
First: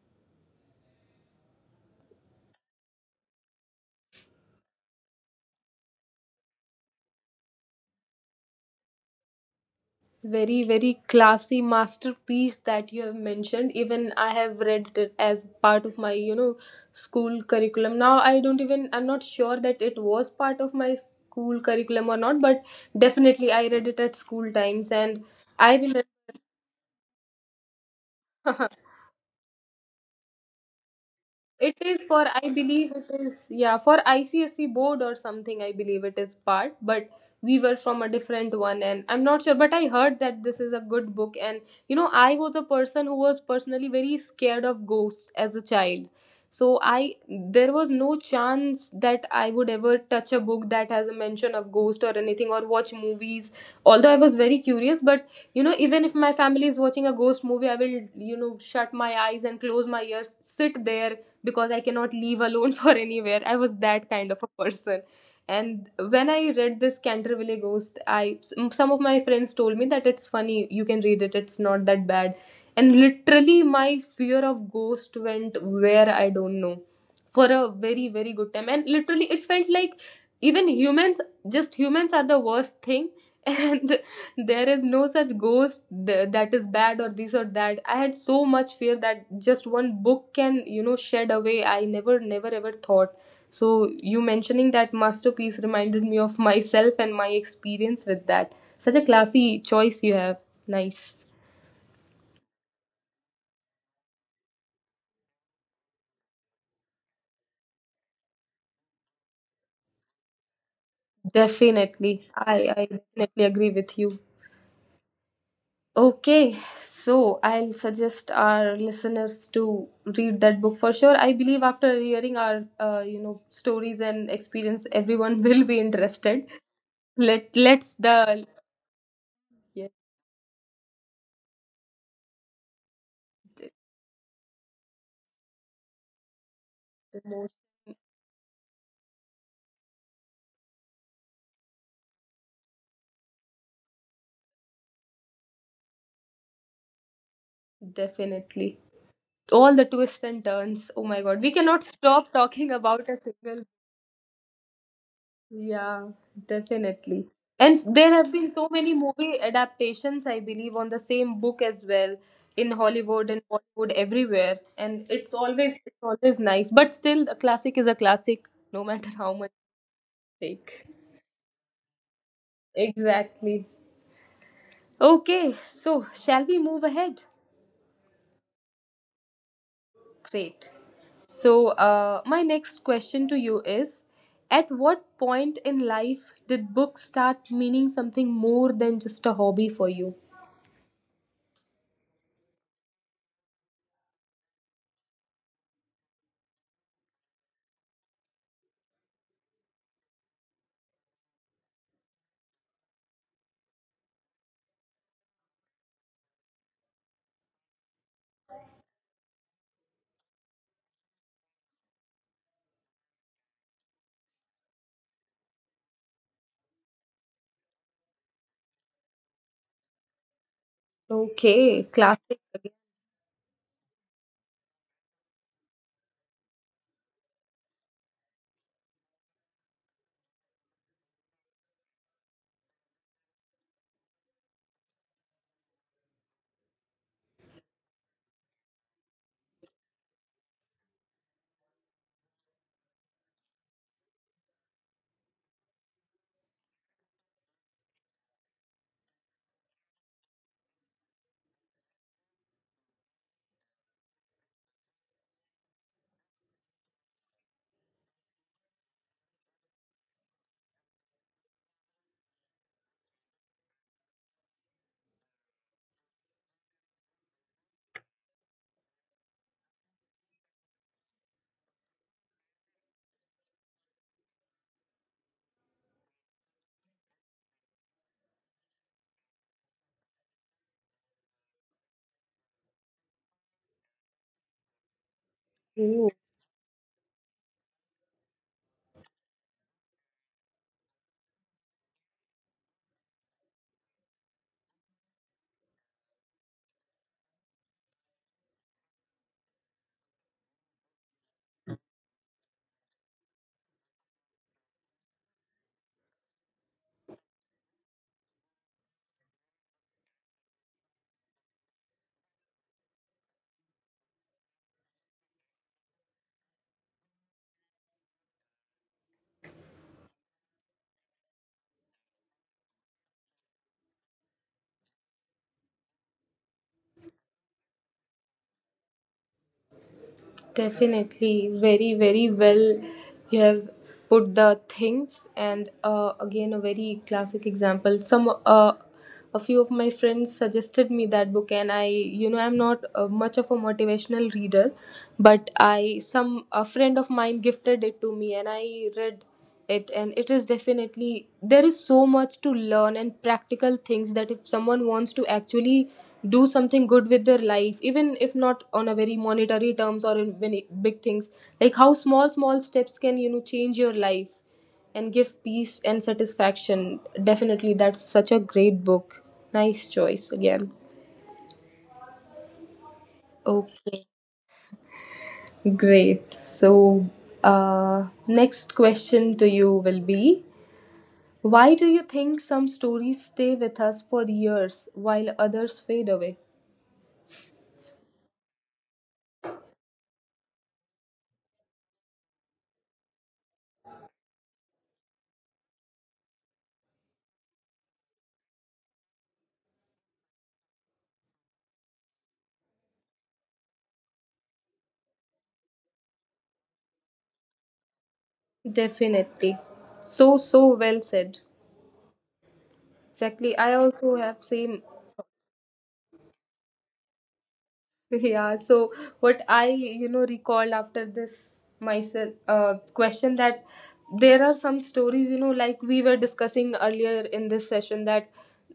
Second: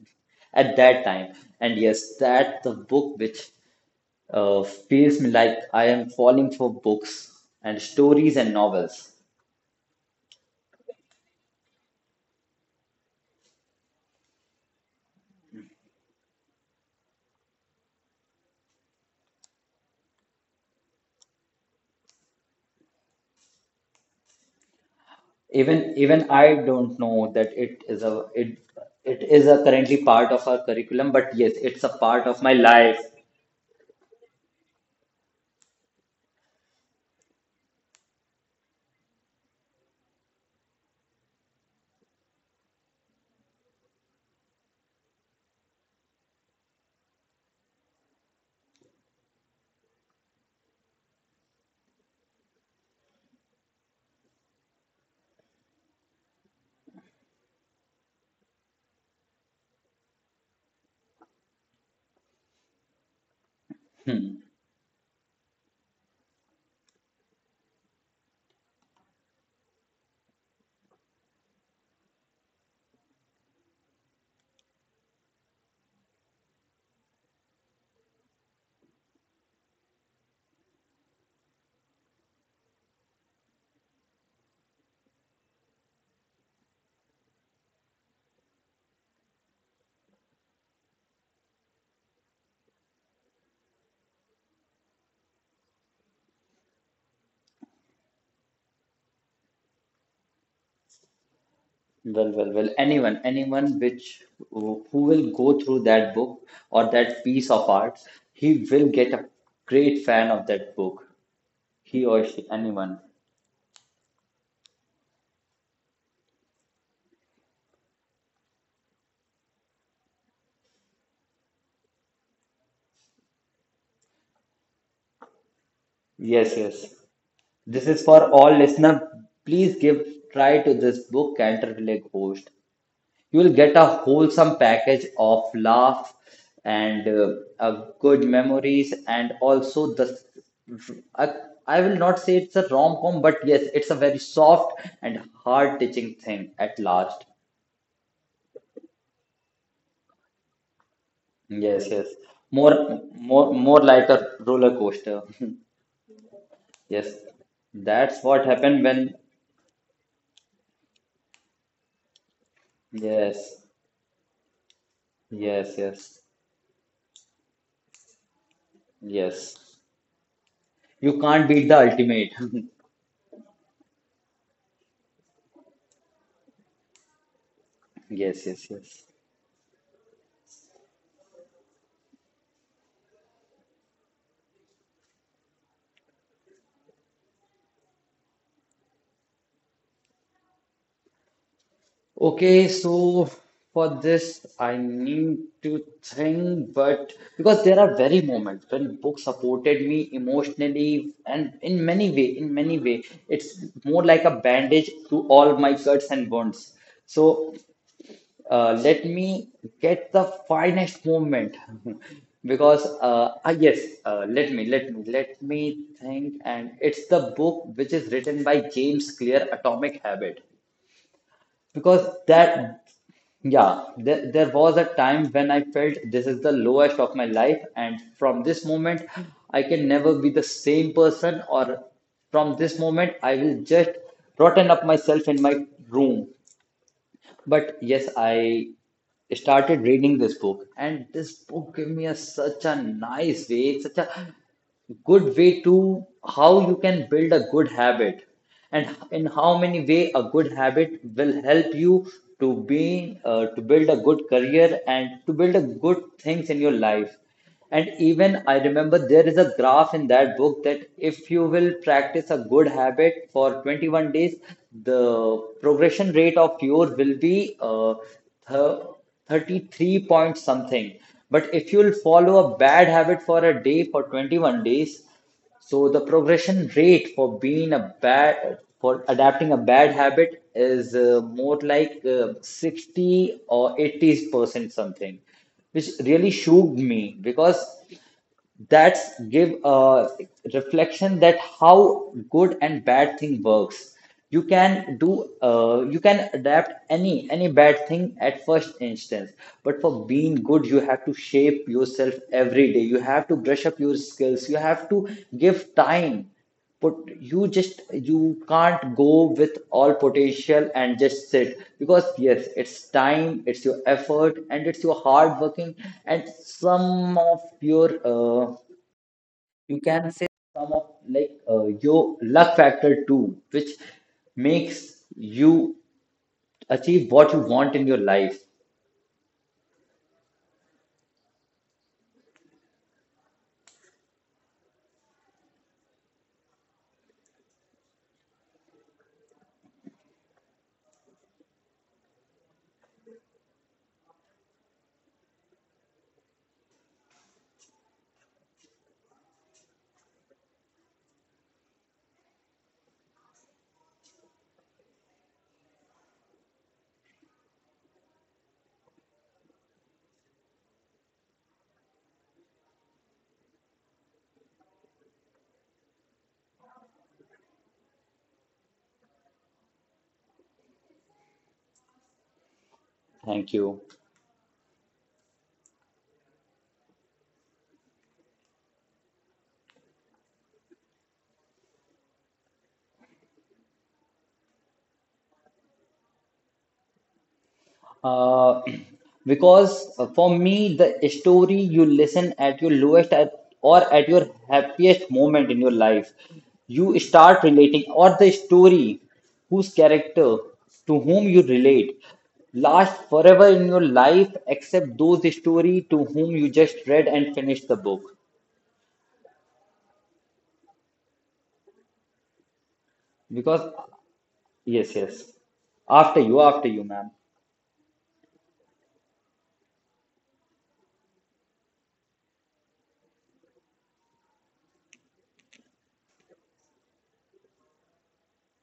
at that time. And yes, that's the book which feels me like I am falling for books and stories and novels.
Very very classy masterpiece that you have mentioned. Even I have read it as part of my school curriculum. Now I don't even, I'm not sure that it was part of my school curriculum or not, but definitely I read it at school times, and I
Even
remember.
even I don't know that it is a it is a currently part of our curriculum, but yes,
It
it's a
is
part
for,
of my
I believe
life.
it is, yeah, for ICSE board or something, I believe it is part, but we were from a different one, and I'm not sure, but I heard that this is a good book. And, I was a person who was personally very scared of ghosts as a child. So I, there was no chance that I would ever touch a book that has a mention of ghost or anything, or watch movies. Although I was very curious, but even if my family is watching a ghost movie, I will shut my eyes and close my ears, sit there, because I cannot leave alone for anywhere. I was that kind
Hmm.
of a person. And when I read this Canterville Ghost, I, some of my friends told me that it's funny, you can read it, it's not that bad. And literally, my fear of ghost went where, I don't know, for a very very good time. And literally, it felt like even humans, just humans are the worst thing. And there is no such ghost th- that is bad or this or that. I had so much fear that just one book can shed away, I never never ever thought. So you mentioning that masterpiece reminded me of myself and my experience with that. Such a classy choice you have. Nice.
Well, well, well. Anyone, anyone which who will go through that book or that piece of art, he will get a great fan of that book. He
Definitely.
or she,
I
anyone.
definitely agree with you. Okay, so I'll suggest our listeners to read that book for sure. I believe after hearing our stories and experience, everyone will be interested.
Yes, yes.
Let
This
let's
is for
the
all listener. Please
Yeah.
give try to this book, Canterville Ghost. You will
the
get a wholesome package of laugh and
the
uh,
most
good memories, and also the I, I will not say it's a rom-com, but yes, it's a very soft and heart touching thing at last.
Definitely all the twists and turns. Oh my God, we cannot
Yes, yes.
stop talking
More,
about a
more,
single.
more like a roller coaster.
Yeah,
Yes,
definitely. And there
that's
have
what
been so
happened
many
when,
movie adaptations, I believe, on the same book as well, in Hollywood and
yes,
Bollywood, everywhere. And it's always,
yes,
it's
yes,
always nice. But still, a classic is a classic, no matter how much
yes,
you take.
you can't beat the ultimate.
Exactly. Okay, so shall we move ahead?
Yes, yes, yes.
Great. So, my next question to you is: at what point in life did books start meaning something more than just a hobby for you?
Okay, so for this, I need to think. But because there are very moments when books supported me emotionally and in many way, it's more like a bandage to all my cuts and wounds. So let me get the finest moment because yes, let me think. And it's the book which is written by James Clear, Atomic Habit,
Okay,
because okay,
classic.
that yeah, there was a time when I felt this is the lowest of my life, and from this moment, I can never be the same person. Or from this moment, I will just rotten up myself in my room. But yes, I started reading this book, and this book gave me a, such a nice way, such a good way to how you can build a good habit, and in how many way a good habit will help you to be to build a good career and to build a good things in your life. And even I remember there is a graph in that book, that if you will practice a good habit for 21 days, the progression rate of yours will be th- 33 point something. But if you will follow a bad habit for a day for 21 days, so the progression rate for being a bad, for adapting a bad habit is more like 60 or 80% something, which really shook me because that's give a reflection that how good and bad thing works. You can do you can adapt any bad thing at first instance, but for being good, you have to shape yourself every day, you have to brush up your skills, you have to give time. But you just, you can't go with all potential and just sit, because yes, it's time, it's your effort, and it's your hard working, and some of your you can say some of like your luck factor too, which makes you achieve what you want in your life.
Definitely, very, very well you have put the things. And again, a very classic example. Some, a few of my friends suggested me that book, and I, I'm not much of a motivational reader, but I, some, a friend of mine gifted it to me, and I read it, and it is definitely, there is so much to learn and practical things, that if someone wants to actually do something good with their life, even if not on a very monetary terms or in many big things, like how small small steps can change your life and give peace and satisfaction. Definitely, that's such a great book. Nice choice again.
Thank you.
Okay. Great. So uh, next question to you will be: why do you think some stories stay with us for years while others fade away?
Uh, because for me, the story you listen at your lowest at, or at your happiest moment in your life, you start relating. Or the story whose character to whom you relate last forever in your life, except those story to whom you just read and finished the book.
Definitely. So, so well said. Exactly.
Because,
I also have same.
yes, yes. After you, ma'am.
Yeah. So what I, recalled after this myself question, that there are some stories, like we were discussing earlier in this session, that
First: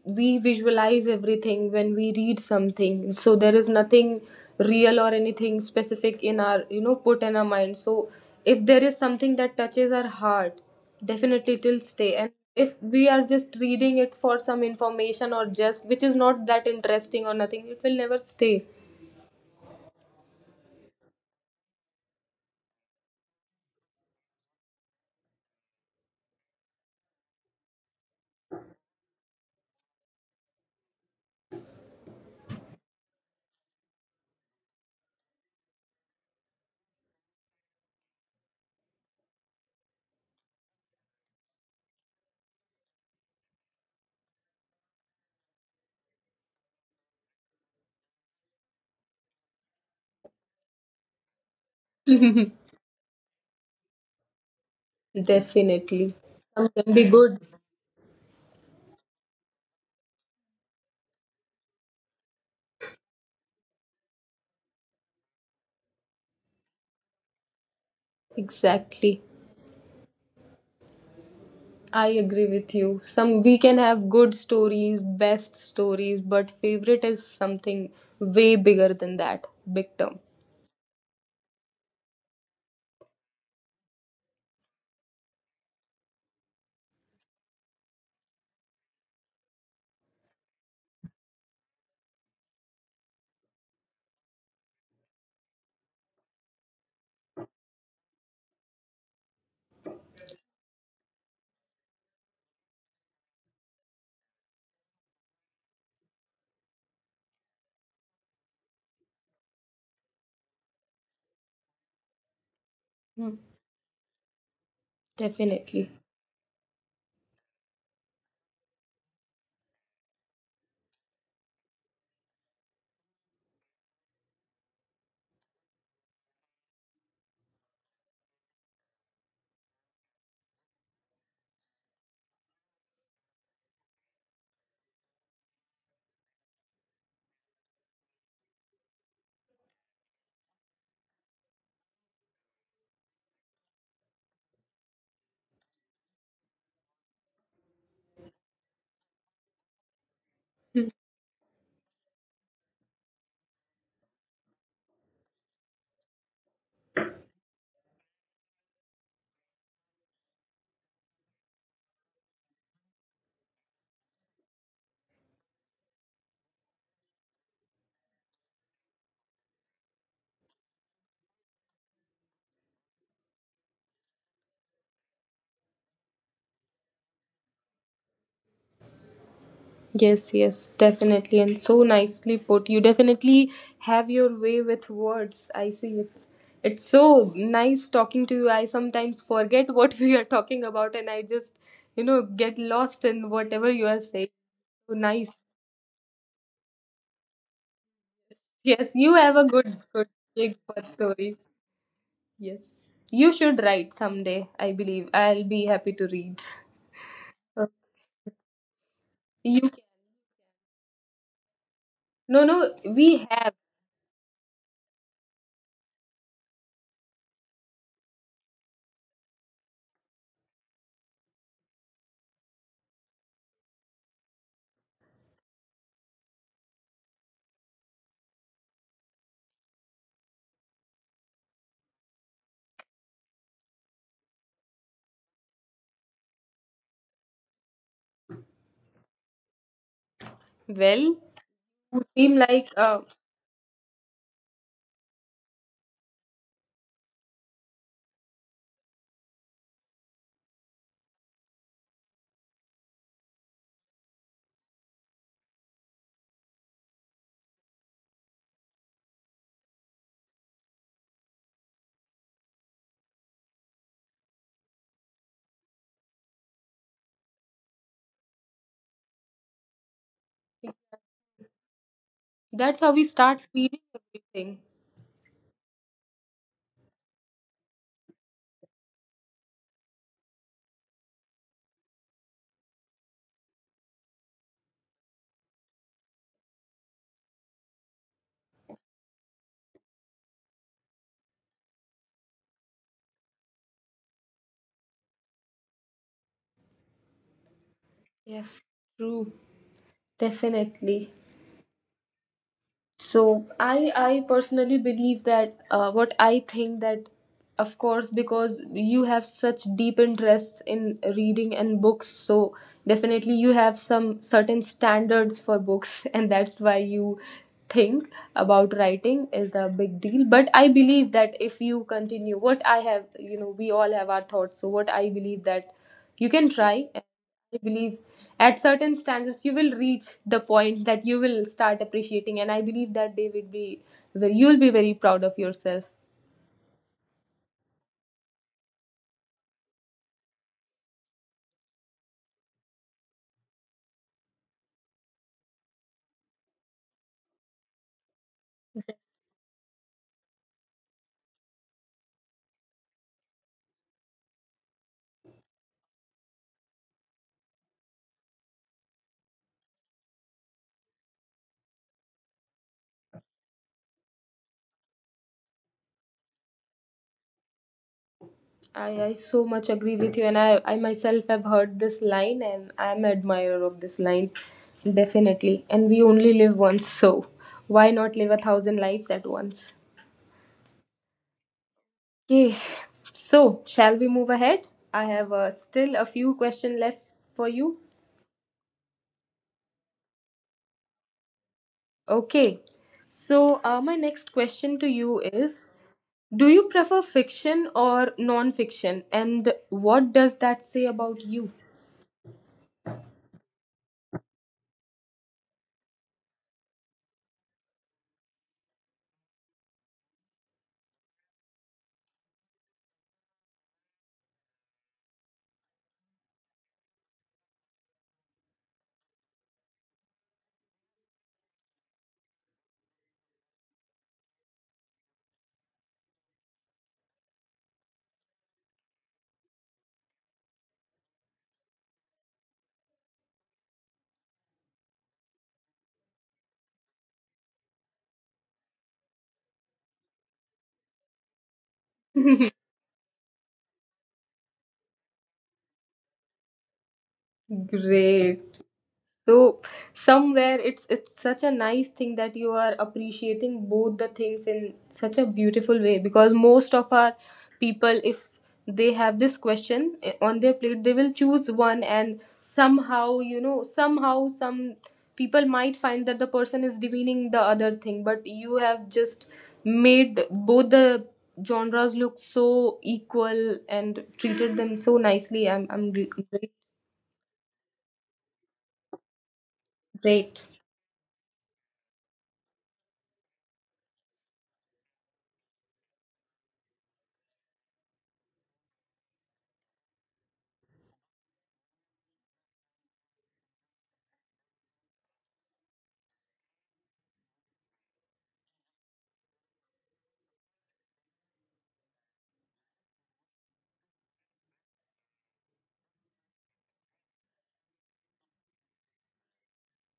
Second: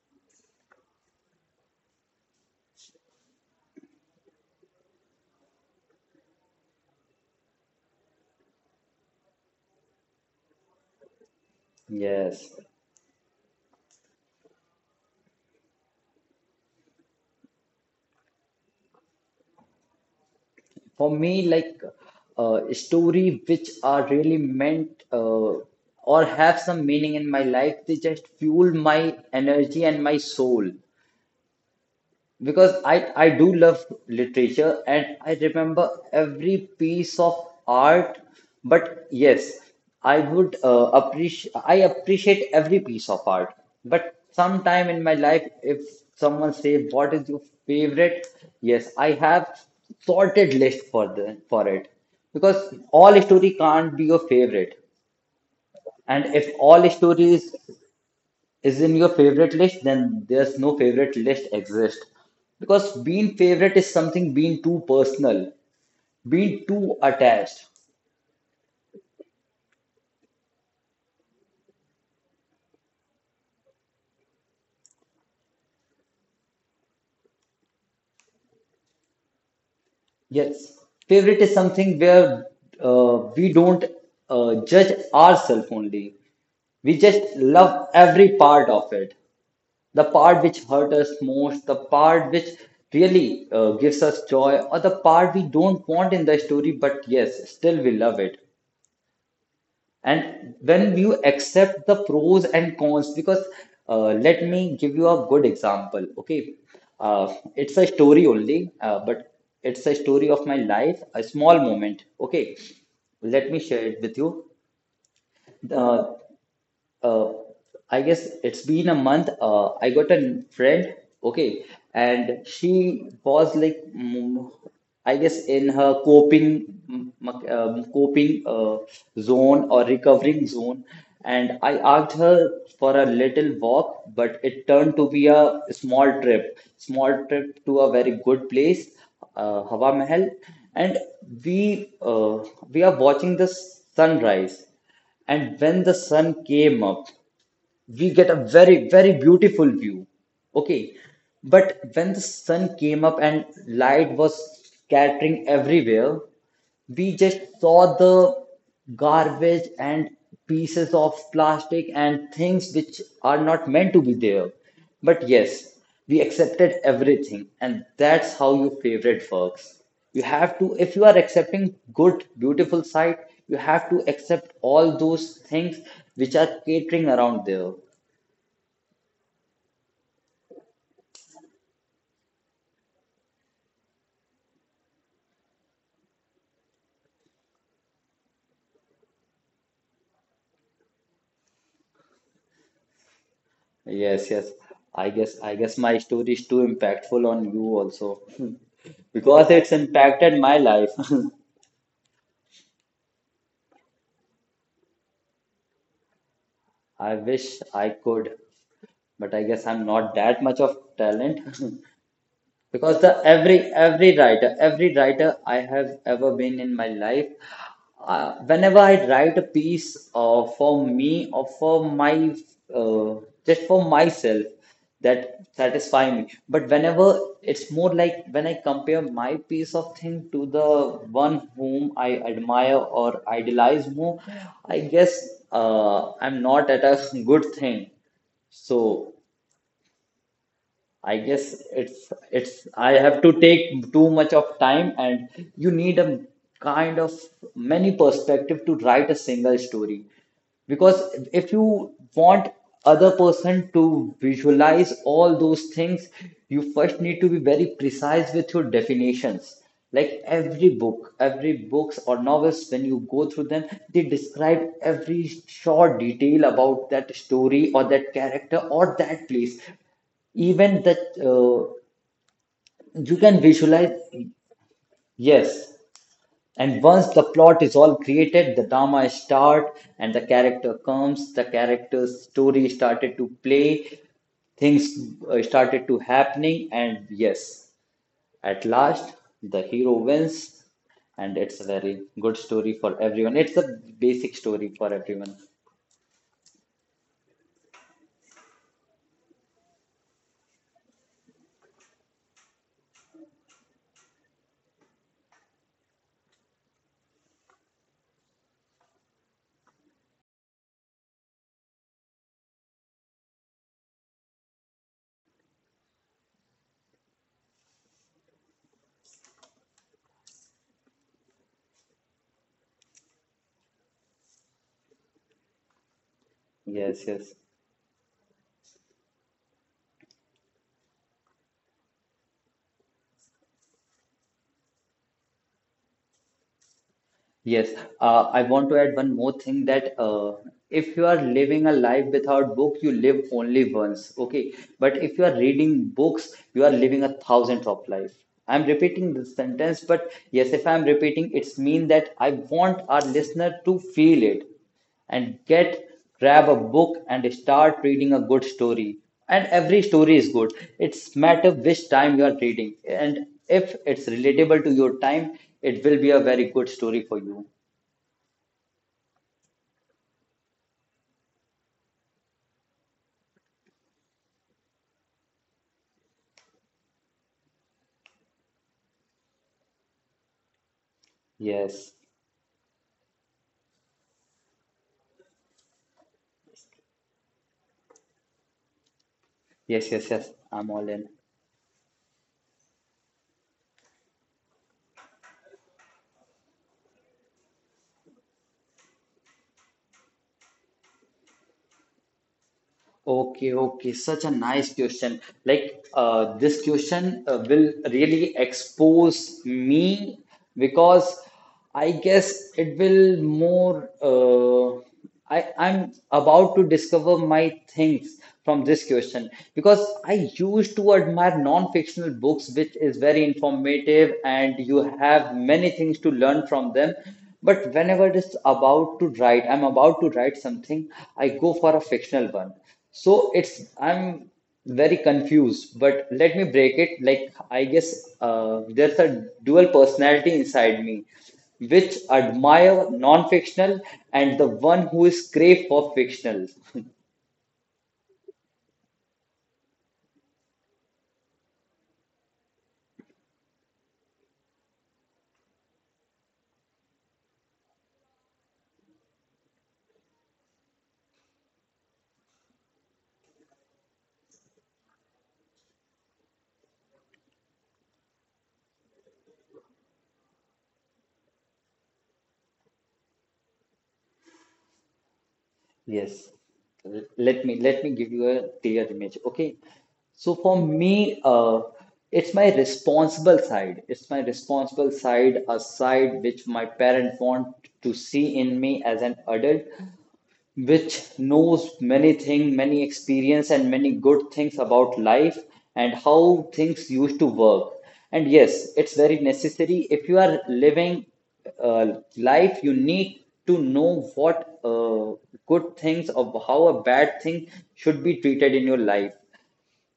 we visualize everything when we read something. So there is nothing real or anything specific in our, put in our mind. So if there is something that touches our heart, definitely it will stay. And
Yes.
if we are just reading it for some information or just which is not that interesting or nothing, it will never stay.
For me, like story which are really meant or have some meaning in my life, they just fuel my energy and my soul, because I do love literature and I remember every piece of art. But yes, I would appreciate I appreciate every piece of art. But sometime in my life, if someone say what is your favorite, yes, I have sorted list for the for it because all story can't be your favorite.
Definitely.
And if all
Can be-
stories is in your favorite list, then there's no favorite list exist. Because being favorite is something being too personal, being too attached.
Exactly. I agree with you. Some, we can have good stories, best stories, but favorite is something way bigger than that. Big term.
Yes, favorite is something where we don't judge ourselves only. We just love every part of it. The part which hurt us most, the part which really gives us joy, or the part we don't want in the story, but yes, still we love it. And when you accept the pros and cons, because let me give you a good example, okay? It's a story only, but it's a story of my life, a small moment, okay?
Hmm.
Let me share it with you.
Definitely.
Uh, uh, I guess it's been a month. I got a friend, okay, and she was like, I guess, in her coping, coping zone or recovering zone. And I asked her for a little walk, but it turned to be a small trip to a very good place, Hawa Mahal, and we uh, we are watching the sunrise. And when the sun came up, we get a very beautiful view,
Hmm.
okay. But when the sun came up and light was scattering everywhere, we just saw the garbage and pieces of plastic and things which are not meant to be there. But yes, we accepted everything, and that's how your favorite works. You have to, if you are accepting good beautiful sight, you have to accept all those things which are catering around there.
Yes, yes, definitely. And so nicely put. You definitely have your way with words. I see, it's so nice talking to you. I sometimes forget what we are talking about, and I just, get lost in whatever you are
Yes,
saying.
yes,
So
i
nice.
guess i guess my story is too impactful on you also.
Yes, you have a
Because it's
good, good
impacted
big
my
bird
life.
story. Yes, you should write someday. I believe I'll be happy to read.
I wish
Uh,
I could, but I
You
guess
can.
I'm not that much of talent.
No, no,
Because the
we have.
every writer I have ever been in my life, whenever I write a piece for me or for my uh, just for myself, that satisfy me. But whenever, it's more like when I compare my piece of thing to the one whom I admire or idolize more, I guess I'm not at a good thing. So
Well,
I guess
who
it's
seem like
it's I have to take too much of time. And you need a kind of many perspective to write a single story. Because if you want other person to visualize all those things, you first need to be very precise with your definitions. Like every book, every books or novels, when you go through them, they describe every short detail about that story or that character or that place, even that uh,
that's how we
you
start
can
feeling
visualize.
everything.
Yes. And once the plot is all created, the drama start and the character comes, the character's story started to play, things started to happening. And yes, at last the hero wins. And it's a very good story for everyone, it's a basic story for everyone.
Yes, true, definitely. So I personally believe that what I think that, of course, because you have such deep interests in reading and books, so definitely you have some certain standards for books and that's why you think about writing is a big deal. But I believe that if you continue, what I have, we all have our thoughts, so what I believe that you can try.
Yes, yes.
I believe at certain standards you will reach the point that you will start appreciating, and I believe that day would be where you'll be very proud of yourself.
Yes, I want to add one more thing that if you are living a life without book, you live only once. Okay, but if you are reading books, you are living a thousand of life. I'm repeating this sentence, but yes, if I'm repeating, it's mean that I want our listener to feel it. And get grab a book and start reading a good story. And every story is good. It's matter which time you are reading. And if it's relatable to your time, it will be a very good story for you.
I so much agree with you, and I myself have heard this line, and I'm an admirer of this line, definitely. And we only live once, so why not live a thousand lives at once?
Yes.
Okay, so shall we move ahead? I have still a few questions left for you.
Yes, yes, yes, I'm all in.
Okay, so my next question to you is: do you prefer fiction or non fiction? And what does that say about you?
Okay, okay, such a nice question. Like, this question will really expose me because I guess it will more. I'm about to discover my things from this question, because I used to admire non-fictional books, which is very informative, and you have many things to learn from them. But whenever it is about to write, I'm about to write something, I go for a fictional one. So it's I'm very confused, but let me break it. Like I guess there's a dual personality inside me, which admire non-fictional and the one who is crave for fictional.
Great. So, somewhere it's such a nice thing that you are appreciating both the things in such a beautiful way, because most of our people, if they have this question eh, on their plate, they will choose one, and somehow, somehow some people might find that the person is demeaning the other thing, but you have just made both the genres look so equal and treated them so nicely.
Yes, let me give you a clear image. Okay, so
Great.
for me, it's my responsible side. It's my responsible side, a side which my parents want to see in me as an adult, which knows many things, many experience, and many good things about life and how things used to work. And yes, it's very necessary. If you are living life, you need to know what good things or how a bad thing should be treated in your life.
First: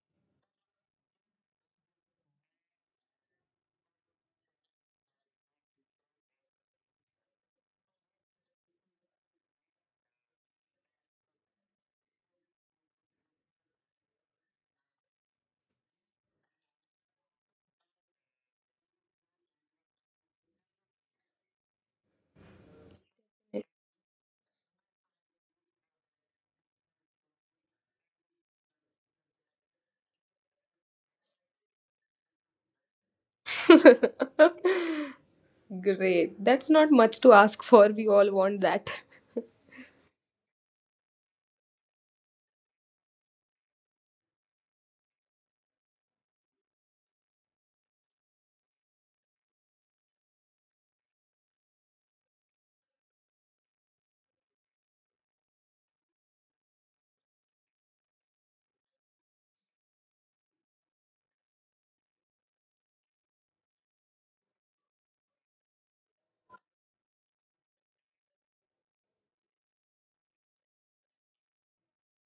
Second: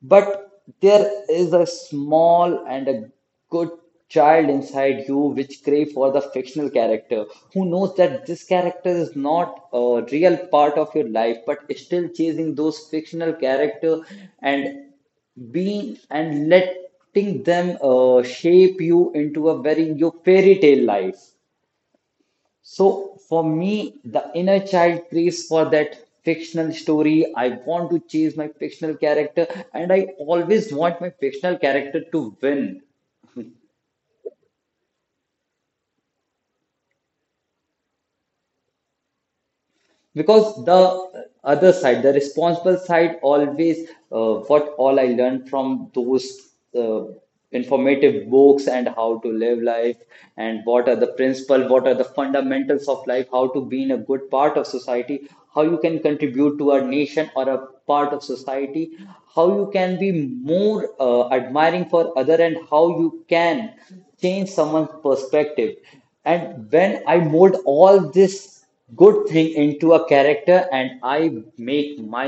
But there is a small and a good child inside you which crave for the fictional character, who knows that this character is not a real part of your life but is still chasing those fictional character and being and letting them shape you into a very your fairy tale life. So for me, the inner child craves for that fictional story. I want to chase my fictional character, and I always want my fictional character to win.
Great. That's not much to ask for. We all want that.
Because the other side, the responsible side, always what all I learned from those uh, informative books and how to live life and what are the principle, what are the fundamentals of life, how to be in a good part of society, how you can contribute to our nation or a part of society, how you can be more admiring for other and how you can change someone's perspective. And when I mold all this good thing into a character, and I make my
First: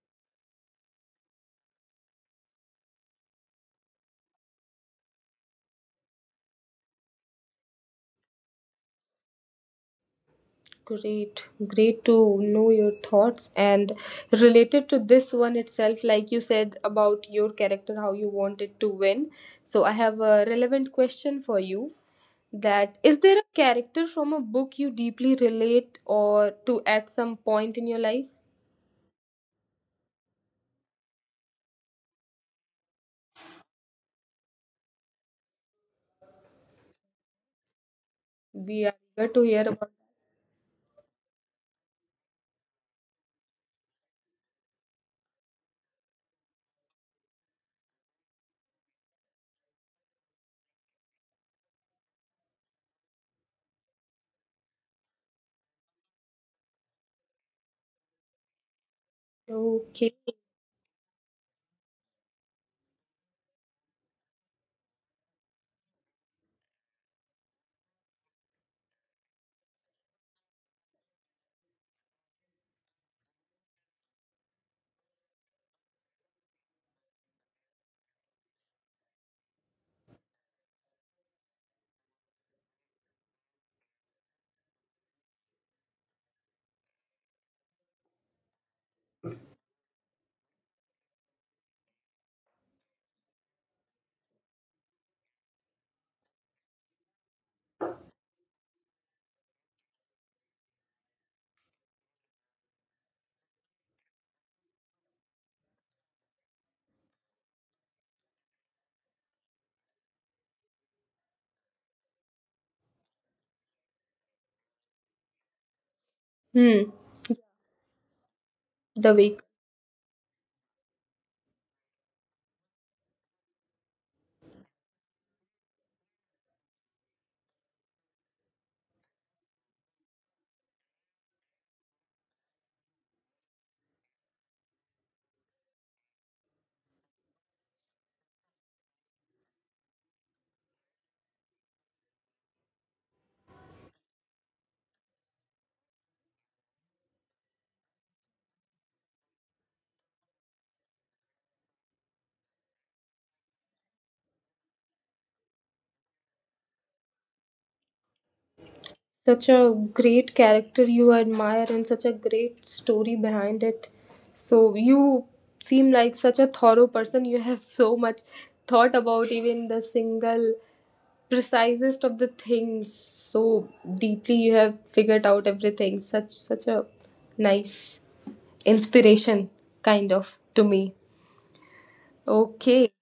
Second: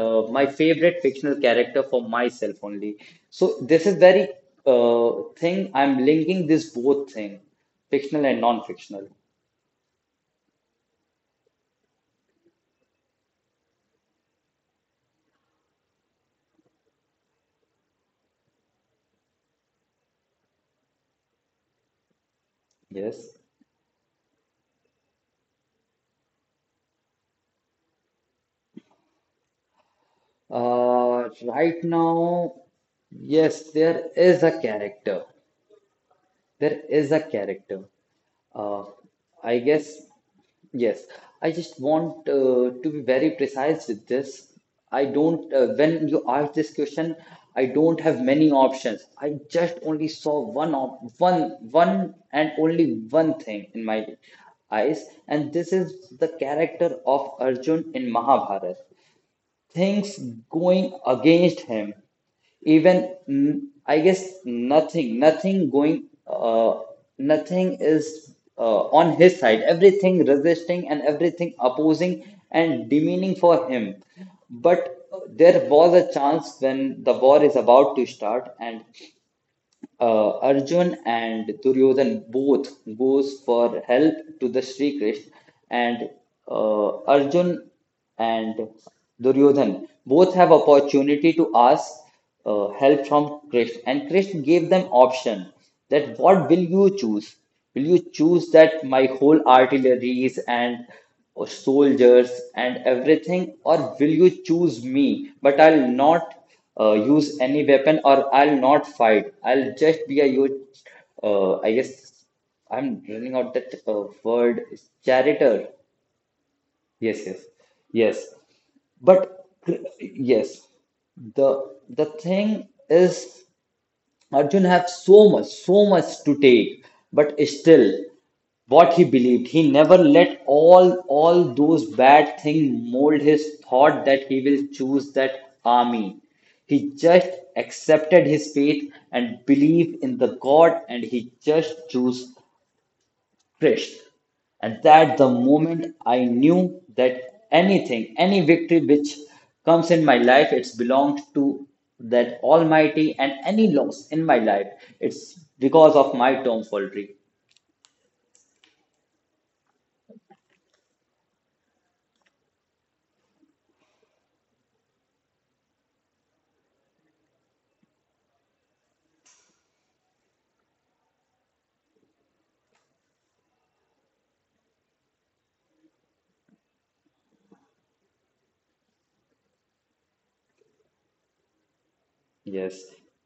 my favorite fictional character for myself only. So this is very uh, thing I'm linking this both thing, fictional and non-fictional.
Great. Great to know your thoughts. And related to this one itself, like you said about your character, how you wanted to win. So, I have a relevant question for you: that is,
Yes.
there a character from a book you deeply relate or to at some point in your life?
Right now, yes, there is a character. There is a character. Uh,
We are here to
I
hear about.
guess, yes. I just want to be very precise with this. I don't, when you ask this question, I don't have many options. I just only saw one, one and only one thing in my eyes, and this is the character of Arjun in Mahabharata. Things
Okay.
going against him, even I guess nothing going nothing is on his side, everything resisting and everything opposing and demeaning for him. But there was a chance when the war is about to start, and Arjun and Duryodhan both goes for help to the Sri Krishna. And Arjun and Duryodhan both have opportunity to ask help from Krishna, and Krishna gave them option that what will you choose? Will you choose that my whole artilleries and soldiers and everything, or will you choose me but I'll not use any weapon or I'll not fight. I'll just be a huge, I guess I'm running out that word, charioteer.
Hmm.
Yes, yes, yes.
The way
Yes, the thing is, Arjun have so much, so much to take, but still what he believed. He never let all those bad things mold his thought that he will choose that army. He just accepted his fate and believed in the God, and he just chose Christ. And that the moment I knew that anything, any victory which comes in my life, it's belonged to that Almighty, and any loss in my life, it's because of my tomfoolery.
such a great character you admire, and such a great story behind it. So you seem like such a thorough person. You have so much thought about even the single precisest of the things. So deeply you have figured out everything. Such a nice inspiration kind of to me.
Yes.
Okay.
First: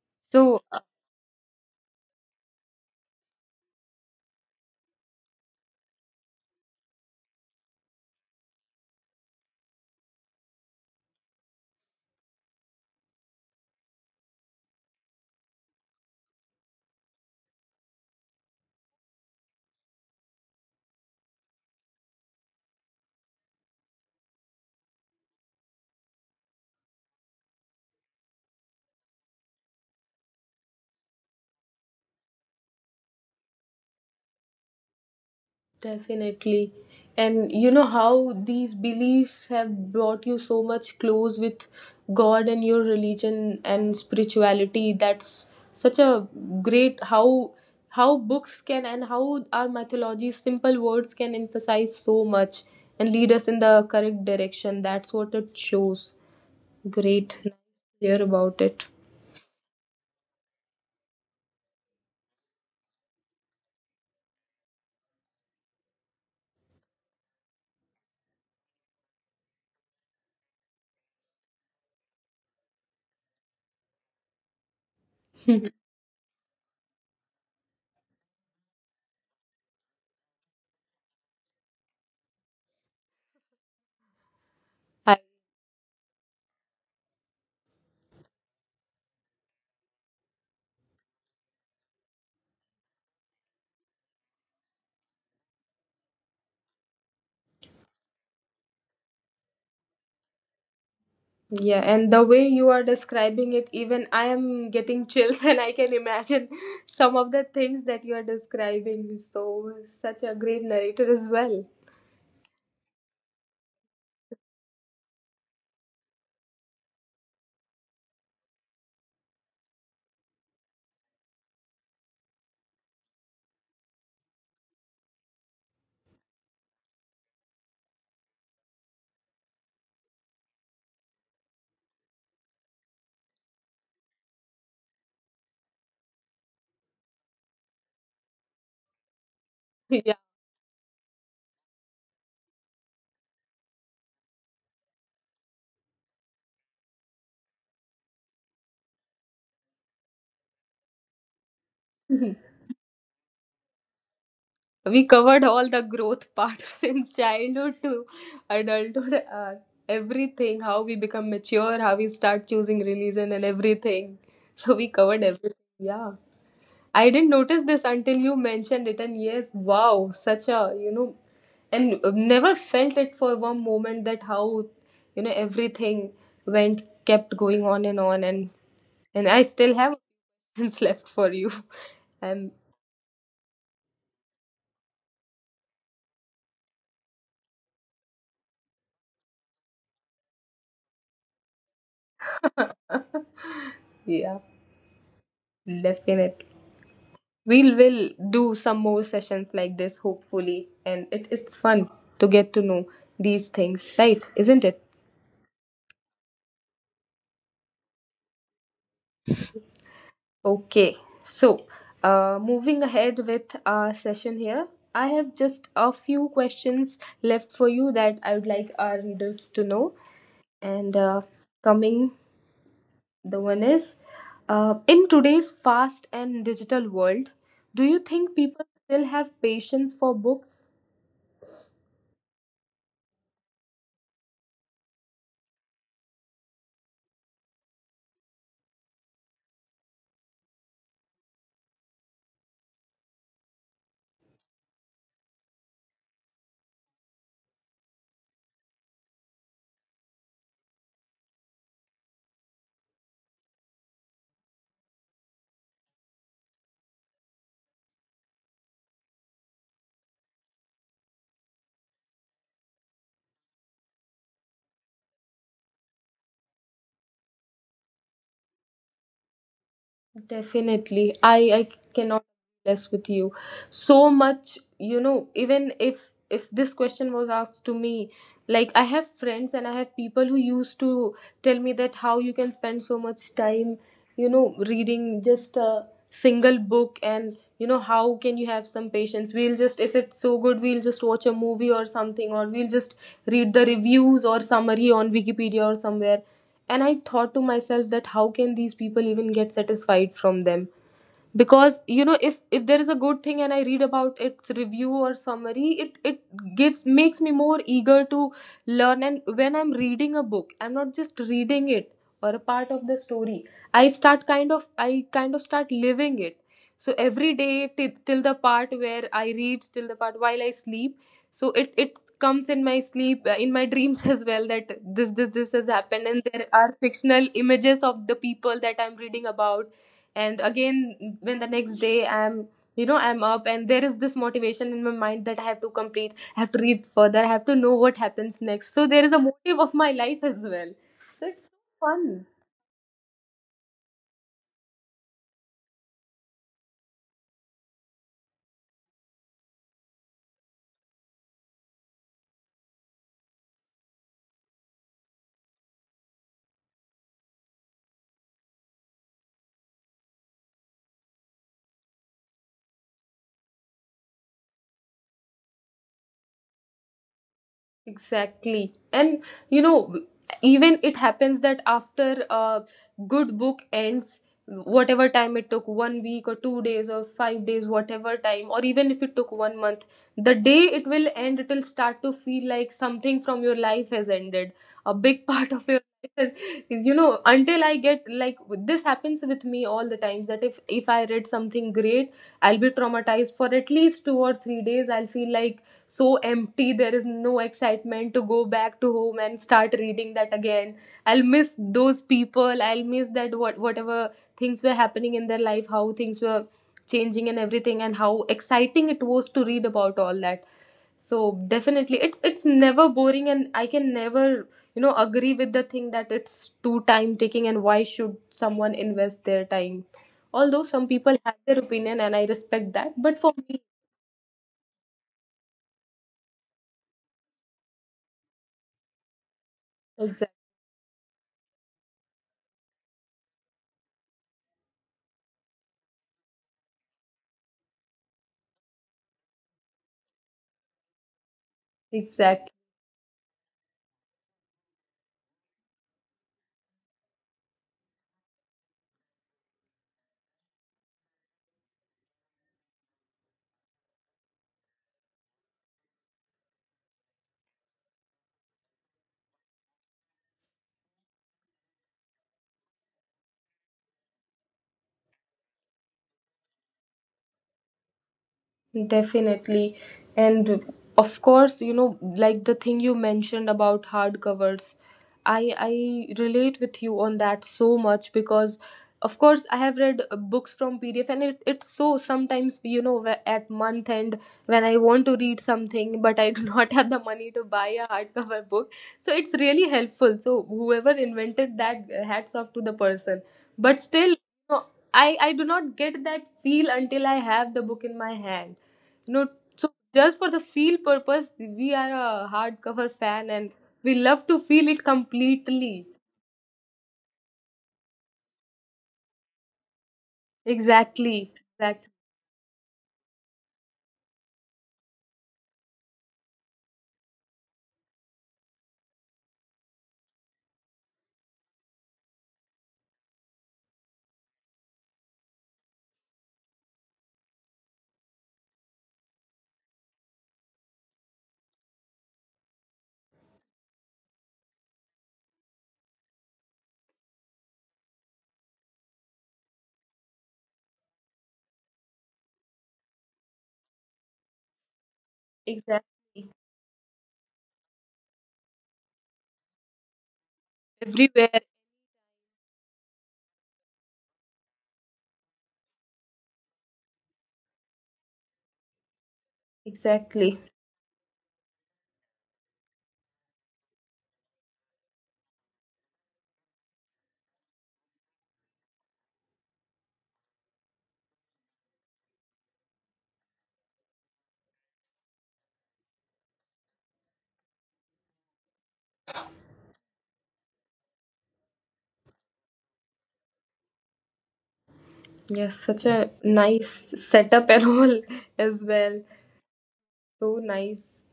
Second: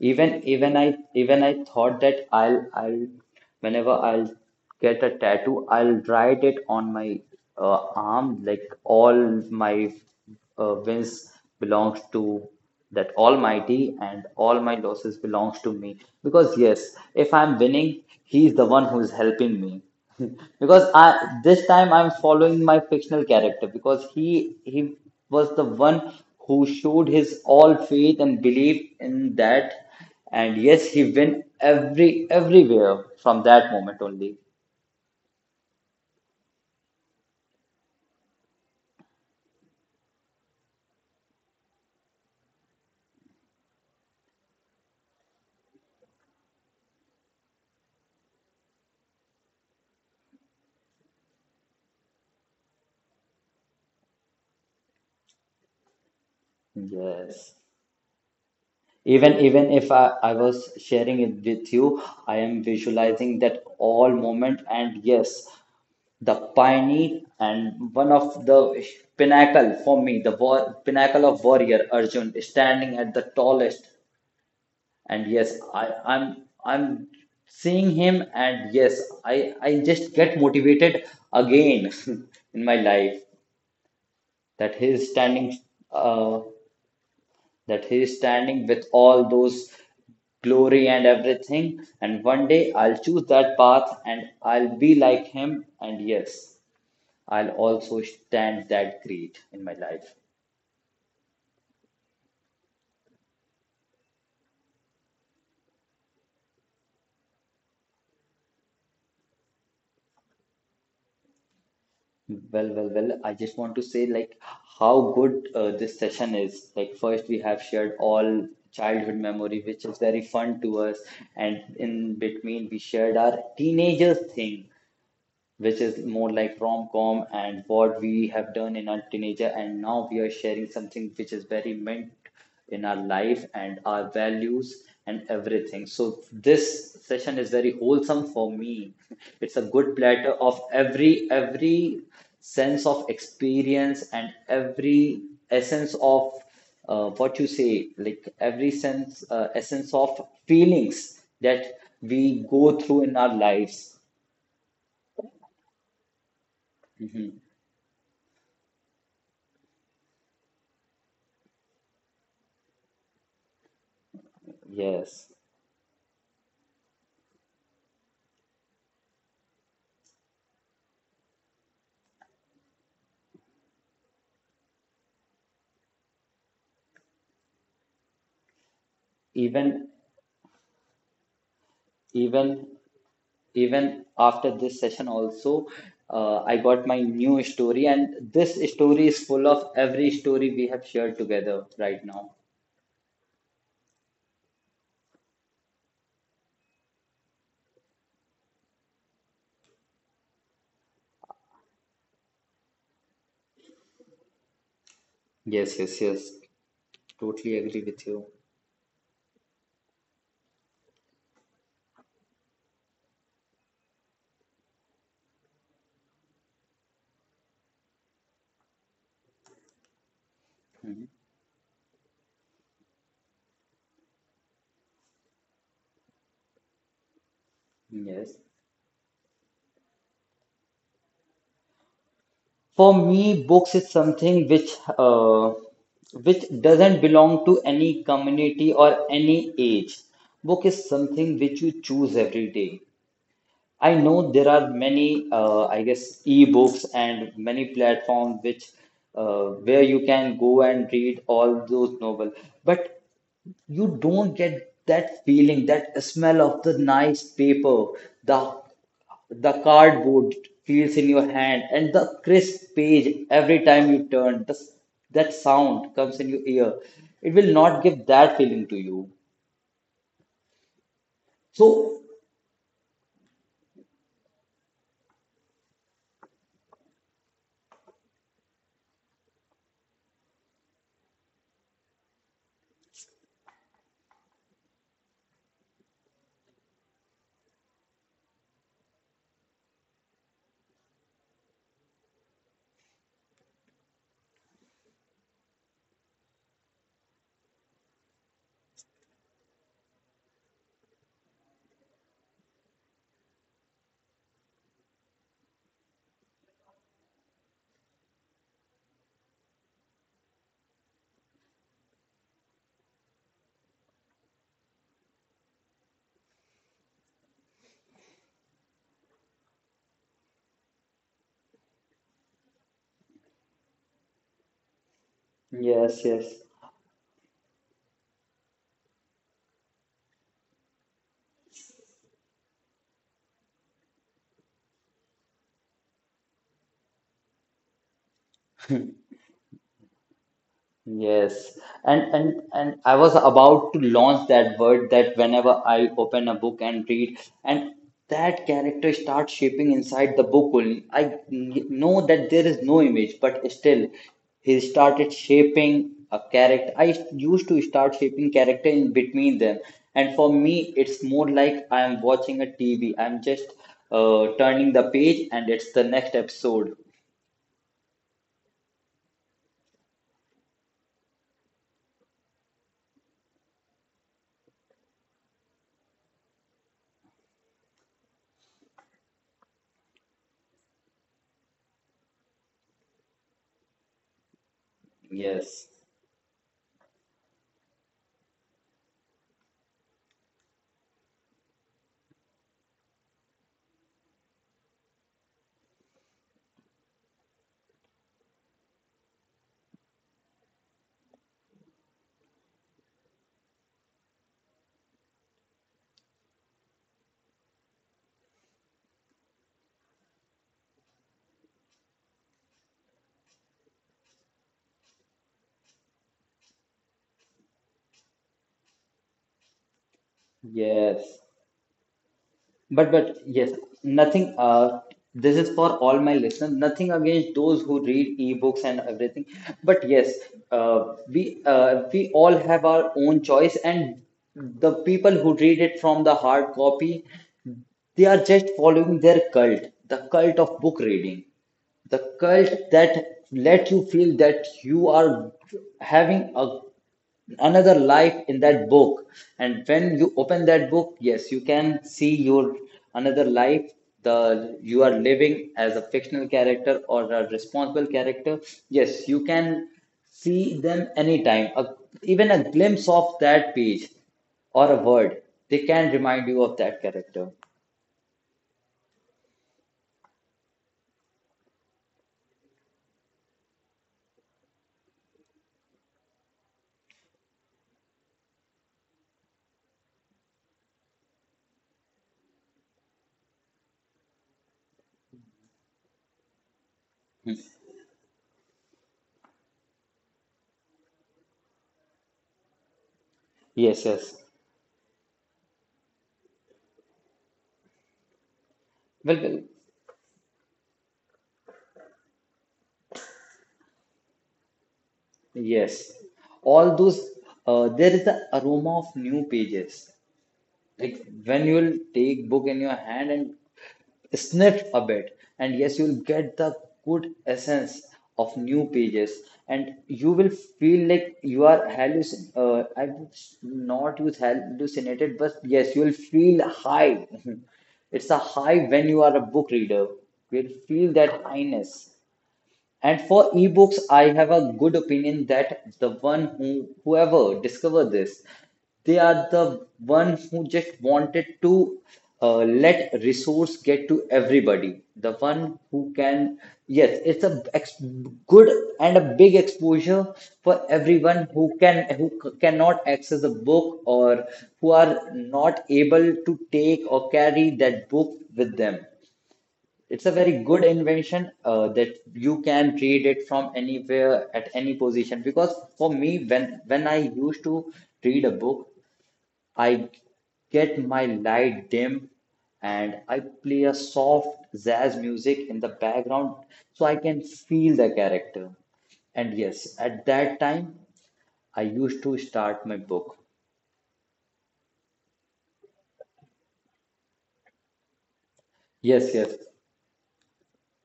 Even
So
even I even I thought that I'll whenever I'll get a tattoo, I'll write it on my arm, like all my wins belongs to that Almighty and all my losses belongs to me. Because yes, if I'm winning, he's the one who's helping me. Because I this time I'm following my fictional character, because he was the one who showed his all faith and belief in that. And yes, he went everywhere from that moment only.
definitely. And you know how these beliefs have brought you so much close with God and your religion and spirituality. That's such a great, how books can, and how our mythology simple words can emphasize so much, and lead us in the correct direction. That's what it shows. Great. Nice
Yes,
to hear about it.
even if I was sharing it with you, I am visualizing that all moment. And yes, the pioneer and one of the pinnacle for me, the war, pinnacle of warrior Arjun standing at the tallest. And yes, I'm seeing him. And yes, I just get motivated again in my life, that he is standing uh that he is standing with all those glory and everything. And one day I'll choose that path and I'll be like him. And yes, I'll also stand that great in my life.
Yeah, and the way you are describing it, even I am getting chills, and I can imagine some of the things that you are describing. So, such a great narrator as well.
Well, well, well, I just want to say like how good this session is. Like first we have shared all childhood memory, which is very fun to us, and in between we shared our teenagers thing which is more like rom-com and what we have done in our teenager. And now we are sharing something which is very meant in our life and our values and everything, so this session is very wholesome for me. It's a
Yeah,
good platter of every sense of experience and every essence of what you say like every sense essence of feelings that we go through in our lives.
we covered all the growth part since
Mhm.
childhood to adulthood, everything, how we become mature, how we start choosing religion, and everything. So, we covered
Yes,
everything. Yeah. I didn't notice this until you mentioned it, and yes, wow, such a and never felt it for one moment that how everything went kept going on and on, and I still have
even
questions left for you, and
even even after this session also, I got my new story and this story is full of every story we have shared together right now.
yeah, definitely we'll will do some more sessions like this hopefully, and it's fun to get to know these things, right? Isn't it?
Yes, yes, yes. Totally agree with you.
Okay, so moving ahead with our session here, I have just a few questions left for you that I would like our readers to know. And
Mhm.
coming, the one is in today's fast and digital world, do you think
Yes,
people still have patience for books?
for me books is something uh, which doesn't belong to any community or any age. Book is something which you choose every day. I know there are many, I guess, ebooks and many platforms which, where you can go and read all those novels, but you don't get that feeling, that smell of the nice paper, the the cardboard feels in your hand, and the crisp page every time you turn. That sound comes in your ear. It will not give that feeling to you.
Definitely. I cannot
So,
less with you. So much, you know, even if this question was asked to me, like I have friends and I have people who used to tell me that how you can spend so much time, you know, reading just a single book, and you know how can you have some patience? We'll just, if it's so good, we'll just watch a movie or something, or we'll just read the reviews or summary on Wikipedia or somewhere. And I thought to myself that how can these people even get satisfied from them? Because you know, if there is a good thing and I read about its review or summary, it gives makes me more eager to learn. And when I'm reading a book, I'm not just reading it or a part of the story, I kind of start living it. So every day, till the part where I read, till the part while I sleep, so it comes in my sleep, in my dreams as well, that this has happened, and
yes, yes.
there are fictional images of the people that I'm reading about. And again, when the next day I'm, you know, I'm up, and there is this motivation in my mind that I have to complete, I have to read further, I have to know what happens next. So there is a motive of my life as well. So it's
Yes,
so fun.
and I was about to launch that word that whenever I open a book and read, and that character starts shaping inside the book only. I know that there is no image, but still, he started shaping a character. I used to start shaping character in between them, and for me, it's more like I am watching a TV. I'm just turning the page, and it's the next episode.
Exactly. And you know, even it happens that after a good book ends, whatever time it took, 1 week or 2 days or 5 days, whatever time, or even if it took 1 month, the day it will end, it will start to feel like something from your life has ended. A big part of your
Yes,
life is, you know, until I get, like, this happens with me all the times that if I read something great, I'll be traumatized for at least 2 or 3 days. I'll feel like so empty, there is no excitement to go back to home and start reading that again. I'll miss those people, I'll miss that, what whatever things were happening in their life, how things were changing and everything, and how exciting it was to read about all that. So definitely, it's never boring, and I can never, you know, agree with the thing that it's too time taking and why should someone invest their time. Although some people
yes.
have their opinion and I respect that,
But
but
but
for me,
yes, nothing. This is for all my listeners. Nothing against those who read ebooks and everything. But yes,
exactly.
we all have our own choice, and the people who read it from the hard copy, they are just following their cult, the cult of book reading, the
Exactly.
cult that let you feel that you are having a another life in that book. And when you open that book, yes, you can see your another life, the you are living as a fictional character or a responsible character. Yes, you can see them anytime, even a glimpse of that page or a word, they can remind you of that character.
Definitely. And of course, you know, like the thing you mentioned about hardcovers, I relate with you on that so much. Because of course I have read books from PDF, and it's so sometimes you know, at month end when I want to read something but I do not have the money to
Hmm.
buy a hardcover book. So it's really helpful. So whoever invented that, hats off to the person. But
Yes,
still, you
yes.
know, I do not get that feel until I have the book in my hand, no,
Well,
so just for the feel purpose, we are a hardcover fan, and we love to feel it completely.
yes, all those, there is the aroma of new pages, like
Exactly.
when you
Exactly.
will take book in your hand and sniff a bit, and yes, you will get the good essence of new pages, and you will feel like you are hallucin I would not use hallucinated, but yes, you will feel high. It's a high when you are a book reader, you'll feel that highness. And for ebooks, I have a good opinion that the one who whoever discovered this, they are the one who just wanted to let resource get to everybody. The one who
Exactly.
can, yes, it's a ex good and a big exposure for
Everywhere.
everyone who can, who cannot access a book or who are not able to take or carry that book with them. It's a
Exactly.
very good invention, that you can read it from anywhere at any position. Because for me, when I used to read a book, I get my light dim and I play a soft jazz music in the background so I can feel the character. And yes, at that time, I used to start my book.
Yes, such a nice setup and all as well.
Yes, yes,
So nice.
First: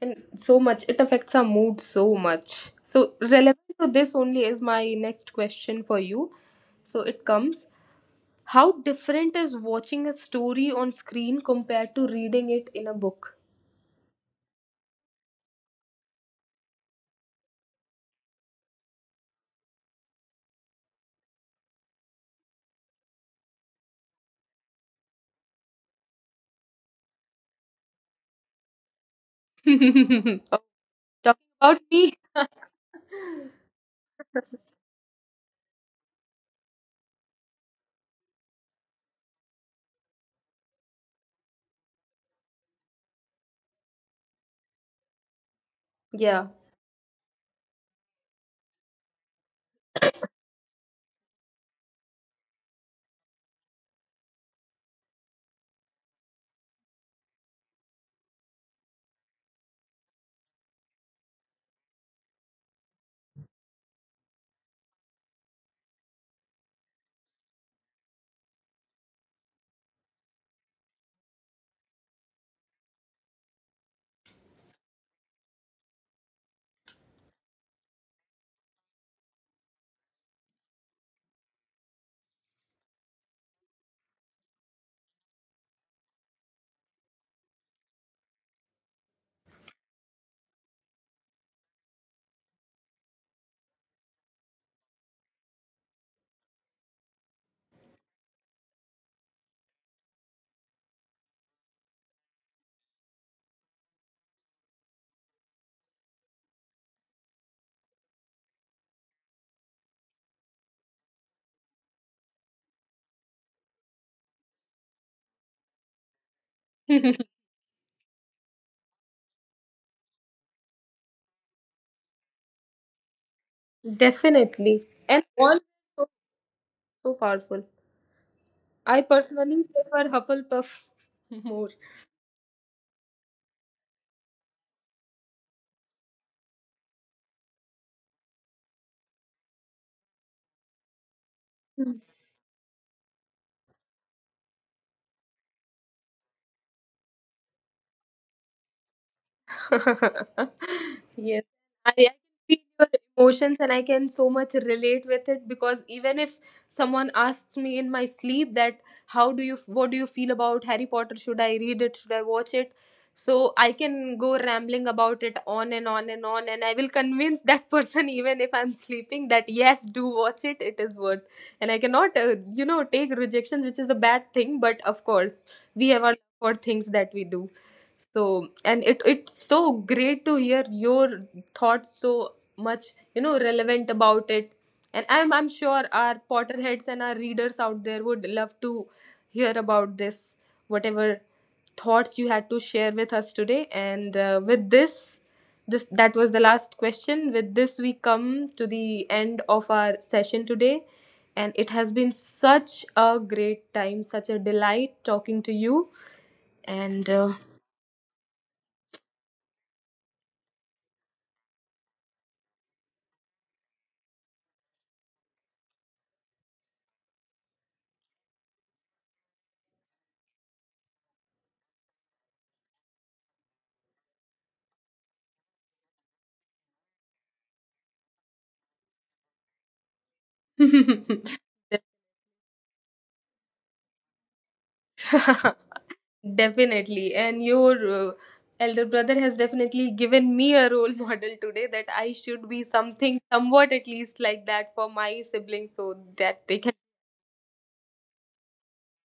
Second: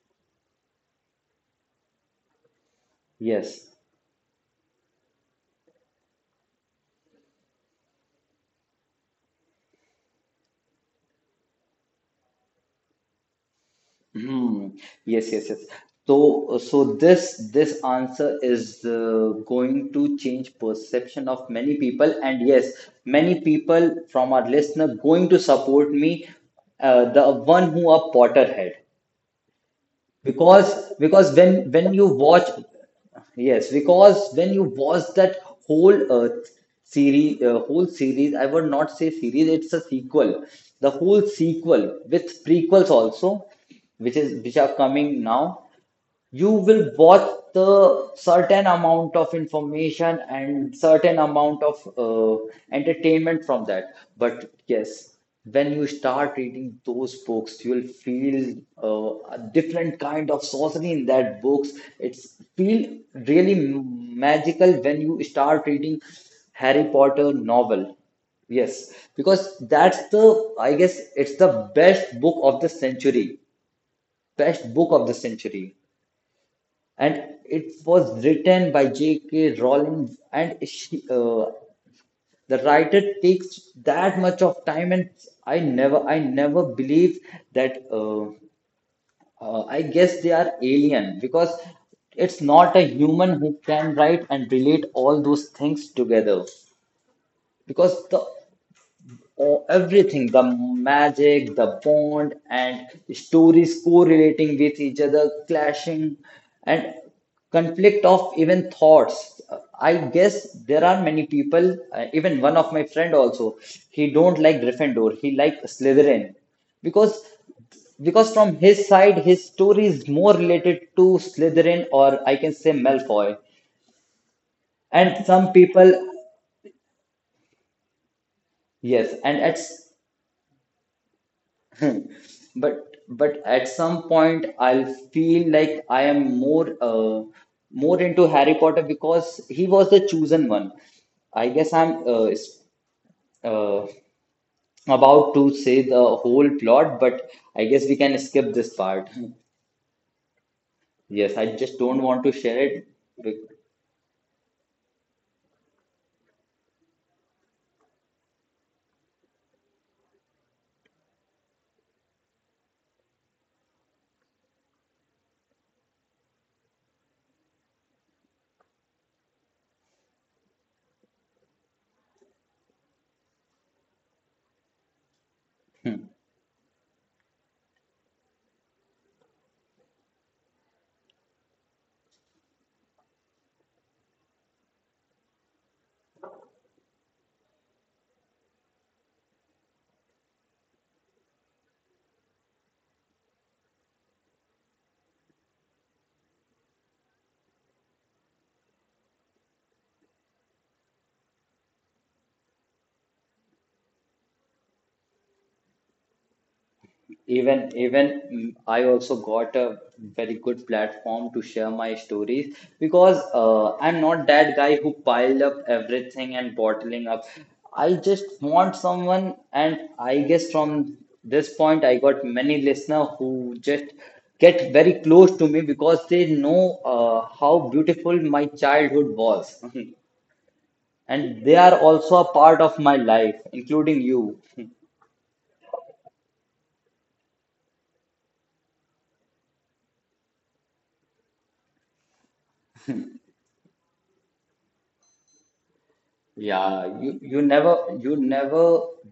And so much. It affects our mood so much. So
yes.
relevant to this only is my next question for you. So it comes. How different is watching a story on screen compared to reading it in a book?
Hmm. Yes, yes, yes. So, this answer is going to change perception of many people, and yes, many people from our listener going to support me, the one who are Potterhead,
Oh, talking
because because when
about
when you
me.
watch, yes, because when you watch that whole whole series, I would not say series, it's a sequel. The whole sequel with prequels also, which are coming now,
Yeah,
you will watch the certain amount of information and certain amount of entertainment from that. But yes, when you start reading those books, you will feel a different kind of sorcery in that books. It's feel really magical when you start reading Harry Potter novel. Yes, because that's the, I guess it's the best book of the century. Best book of the century, and it was written by J.K. Rowling, and she, the writer takes that much of time, and I never believe that. I guess they are alien, because it's not a human who can write and relate all those things together. Because the, oh, everything, the magic, the bond, and stories correlating with each other, clashing, and conflict of even thoughts. I guess there are many people, even one of my friend also, he don't like Gryffindor, he like Slytherin, because because from his side his story is more related to Slytherin or I can say Malfoy.
definitely. And
And some
all,
people,
so, so powerful. I
yes, and at,
personally prefer Hufflepuff more.
but at some point I'll feel like I am more into Harry Potter because he was the chosen one. I guess I'm uh, about to say the whole plot, but I guess we can skip this part. Yes,
Yes,
I just don't
I,
want
I
to share
feel your
it.
emotions and I can so much relate with it. Because even if someone asks me in my sleep that how do you, what do you feel about Harry Potter? Should I read it? Should I watch it? So I can go rambling about it on and on and on, and I will convince that person even if I'm sleeping that yes, do watch it. It is worth. And I cannot, you know, take rejections, which is a bad thing. But of course, we have our for things that we do. So, and it, it's so great to hear your thoughts, so much, you know, relevant about it. And I'm sure our Potterheads and our readers out there would love to hear about this, whatever thoughts you had to share with us today. And with this, this that was the last question. With this, we come to the end of our session today, and it has been such a great time, such a delight talking to you. And
Even I also got a very good platform to share my stories because I'm not that guy who piled up everything and bottling up. I just want someone, and I guess from this point, I got many listeners who just get very close to me because they know how beautiful my childhood was, and they are also a part of my life, including you.
Definitely. And your elder brother has definitely given me a role model today that I should be something, somewhat at least like that for my siblings so that they can.
Yeah, you never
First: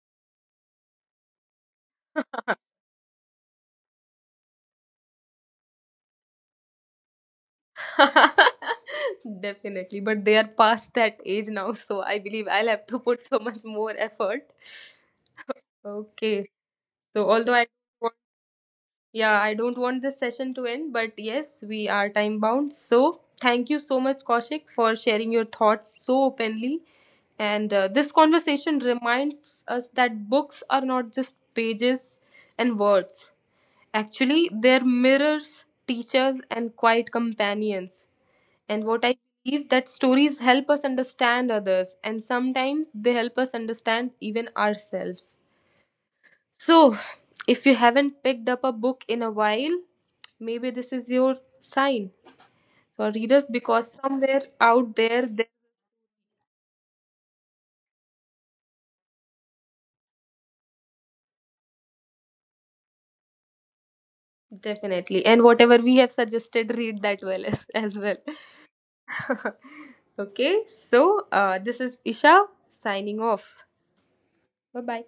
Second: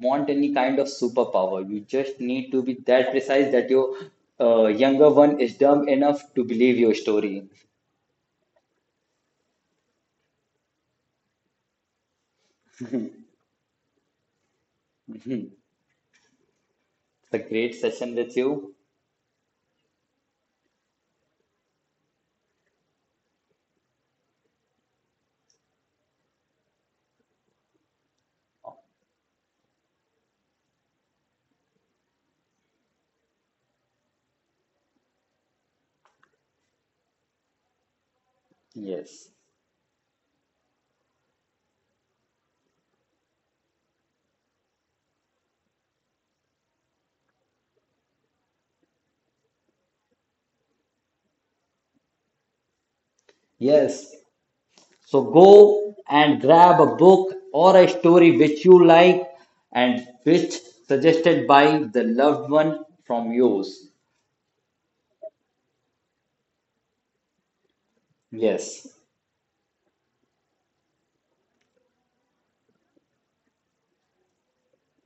want any kind of superpower. You just need to be that precise that your younger one is dumb enough to believe your story.
Definitely. But they are past that age now, so I believe I'll have to put so much more effort.
Mhm.
Okay. So,
It's a
although I,
great session with you.
yeah, I don't want this session to end, but yes, we are time bound. So, thank you so much, Kaushik, for sharing your thoughts so openly. And this conversation reminds us that books are not just pages and words. Actually, they're mirrors, teachers, and quiet companions. And what I
Yes.
believe, that stories help us understand others, and sometimes they help us understand even ourselves. So, if you haven't picked up a book in a while, maybe this is your sign. So, readers, because
Yes.
somewhere out
So
there, there,
go and grab a book or a story which you like and which suggested by the loved one from yours.
definitely, and whatever we have suggested, read that well as well.
Yes.
Okay, so this is Isha signing off. Bye bye.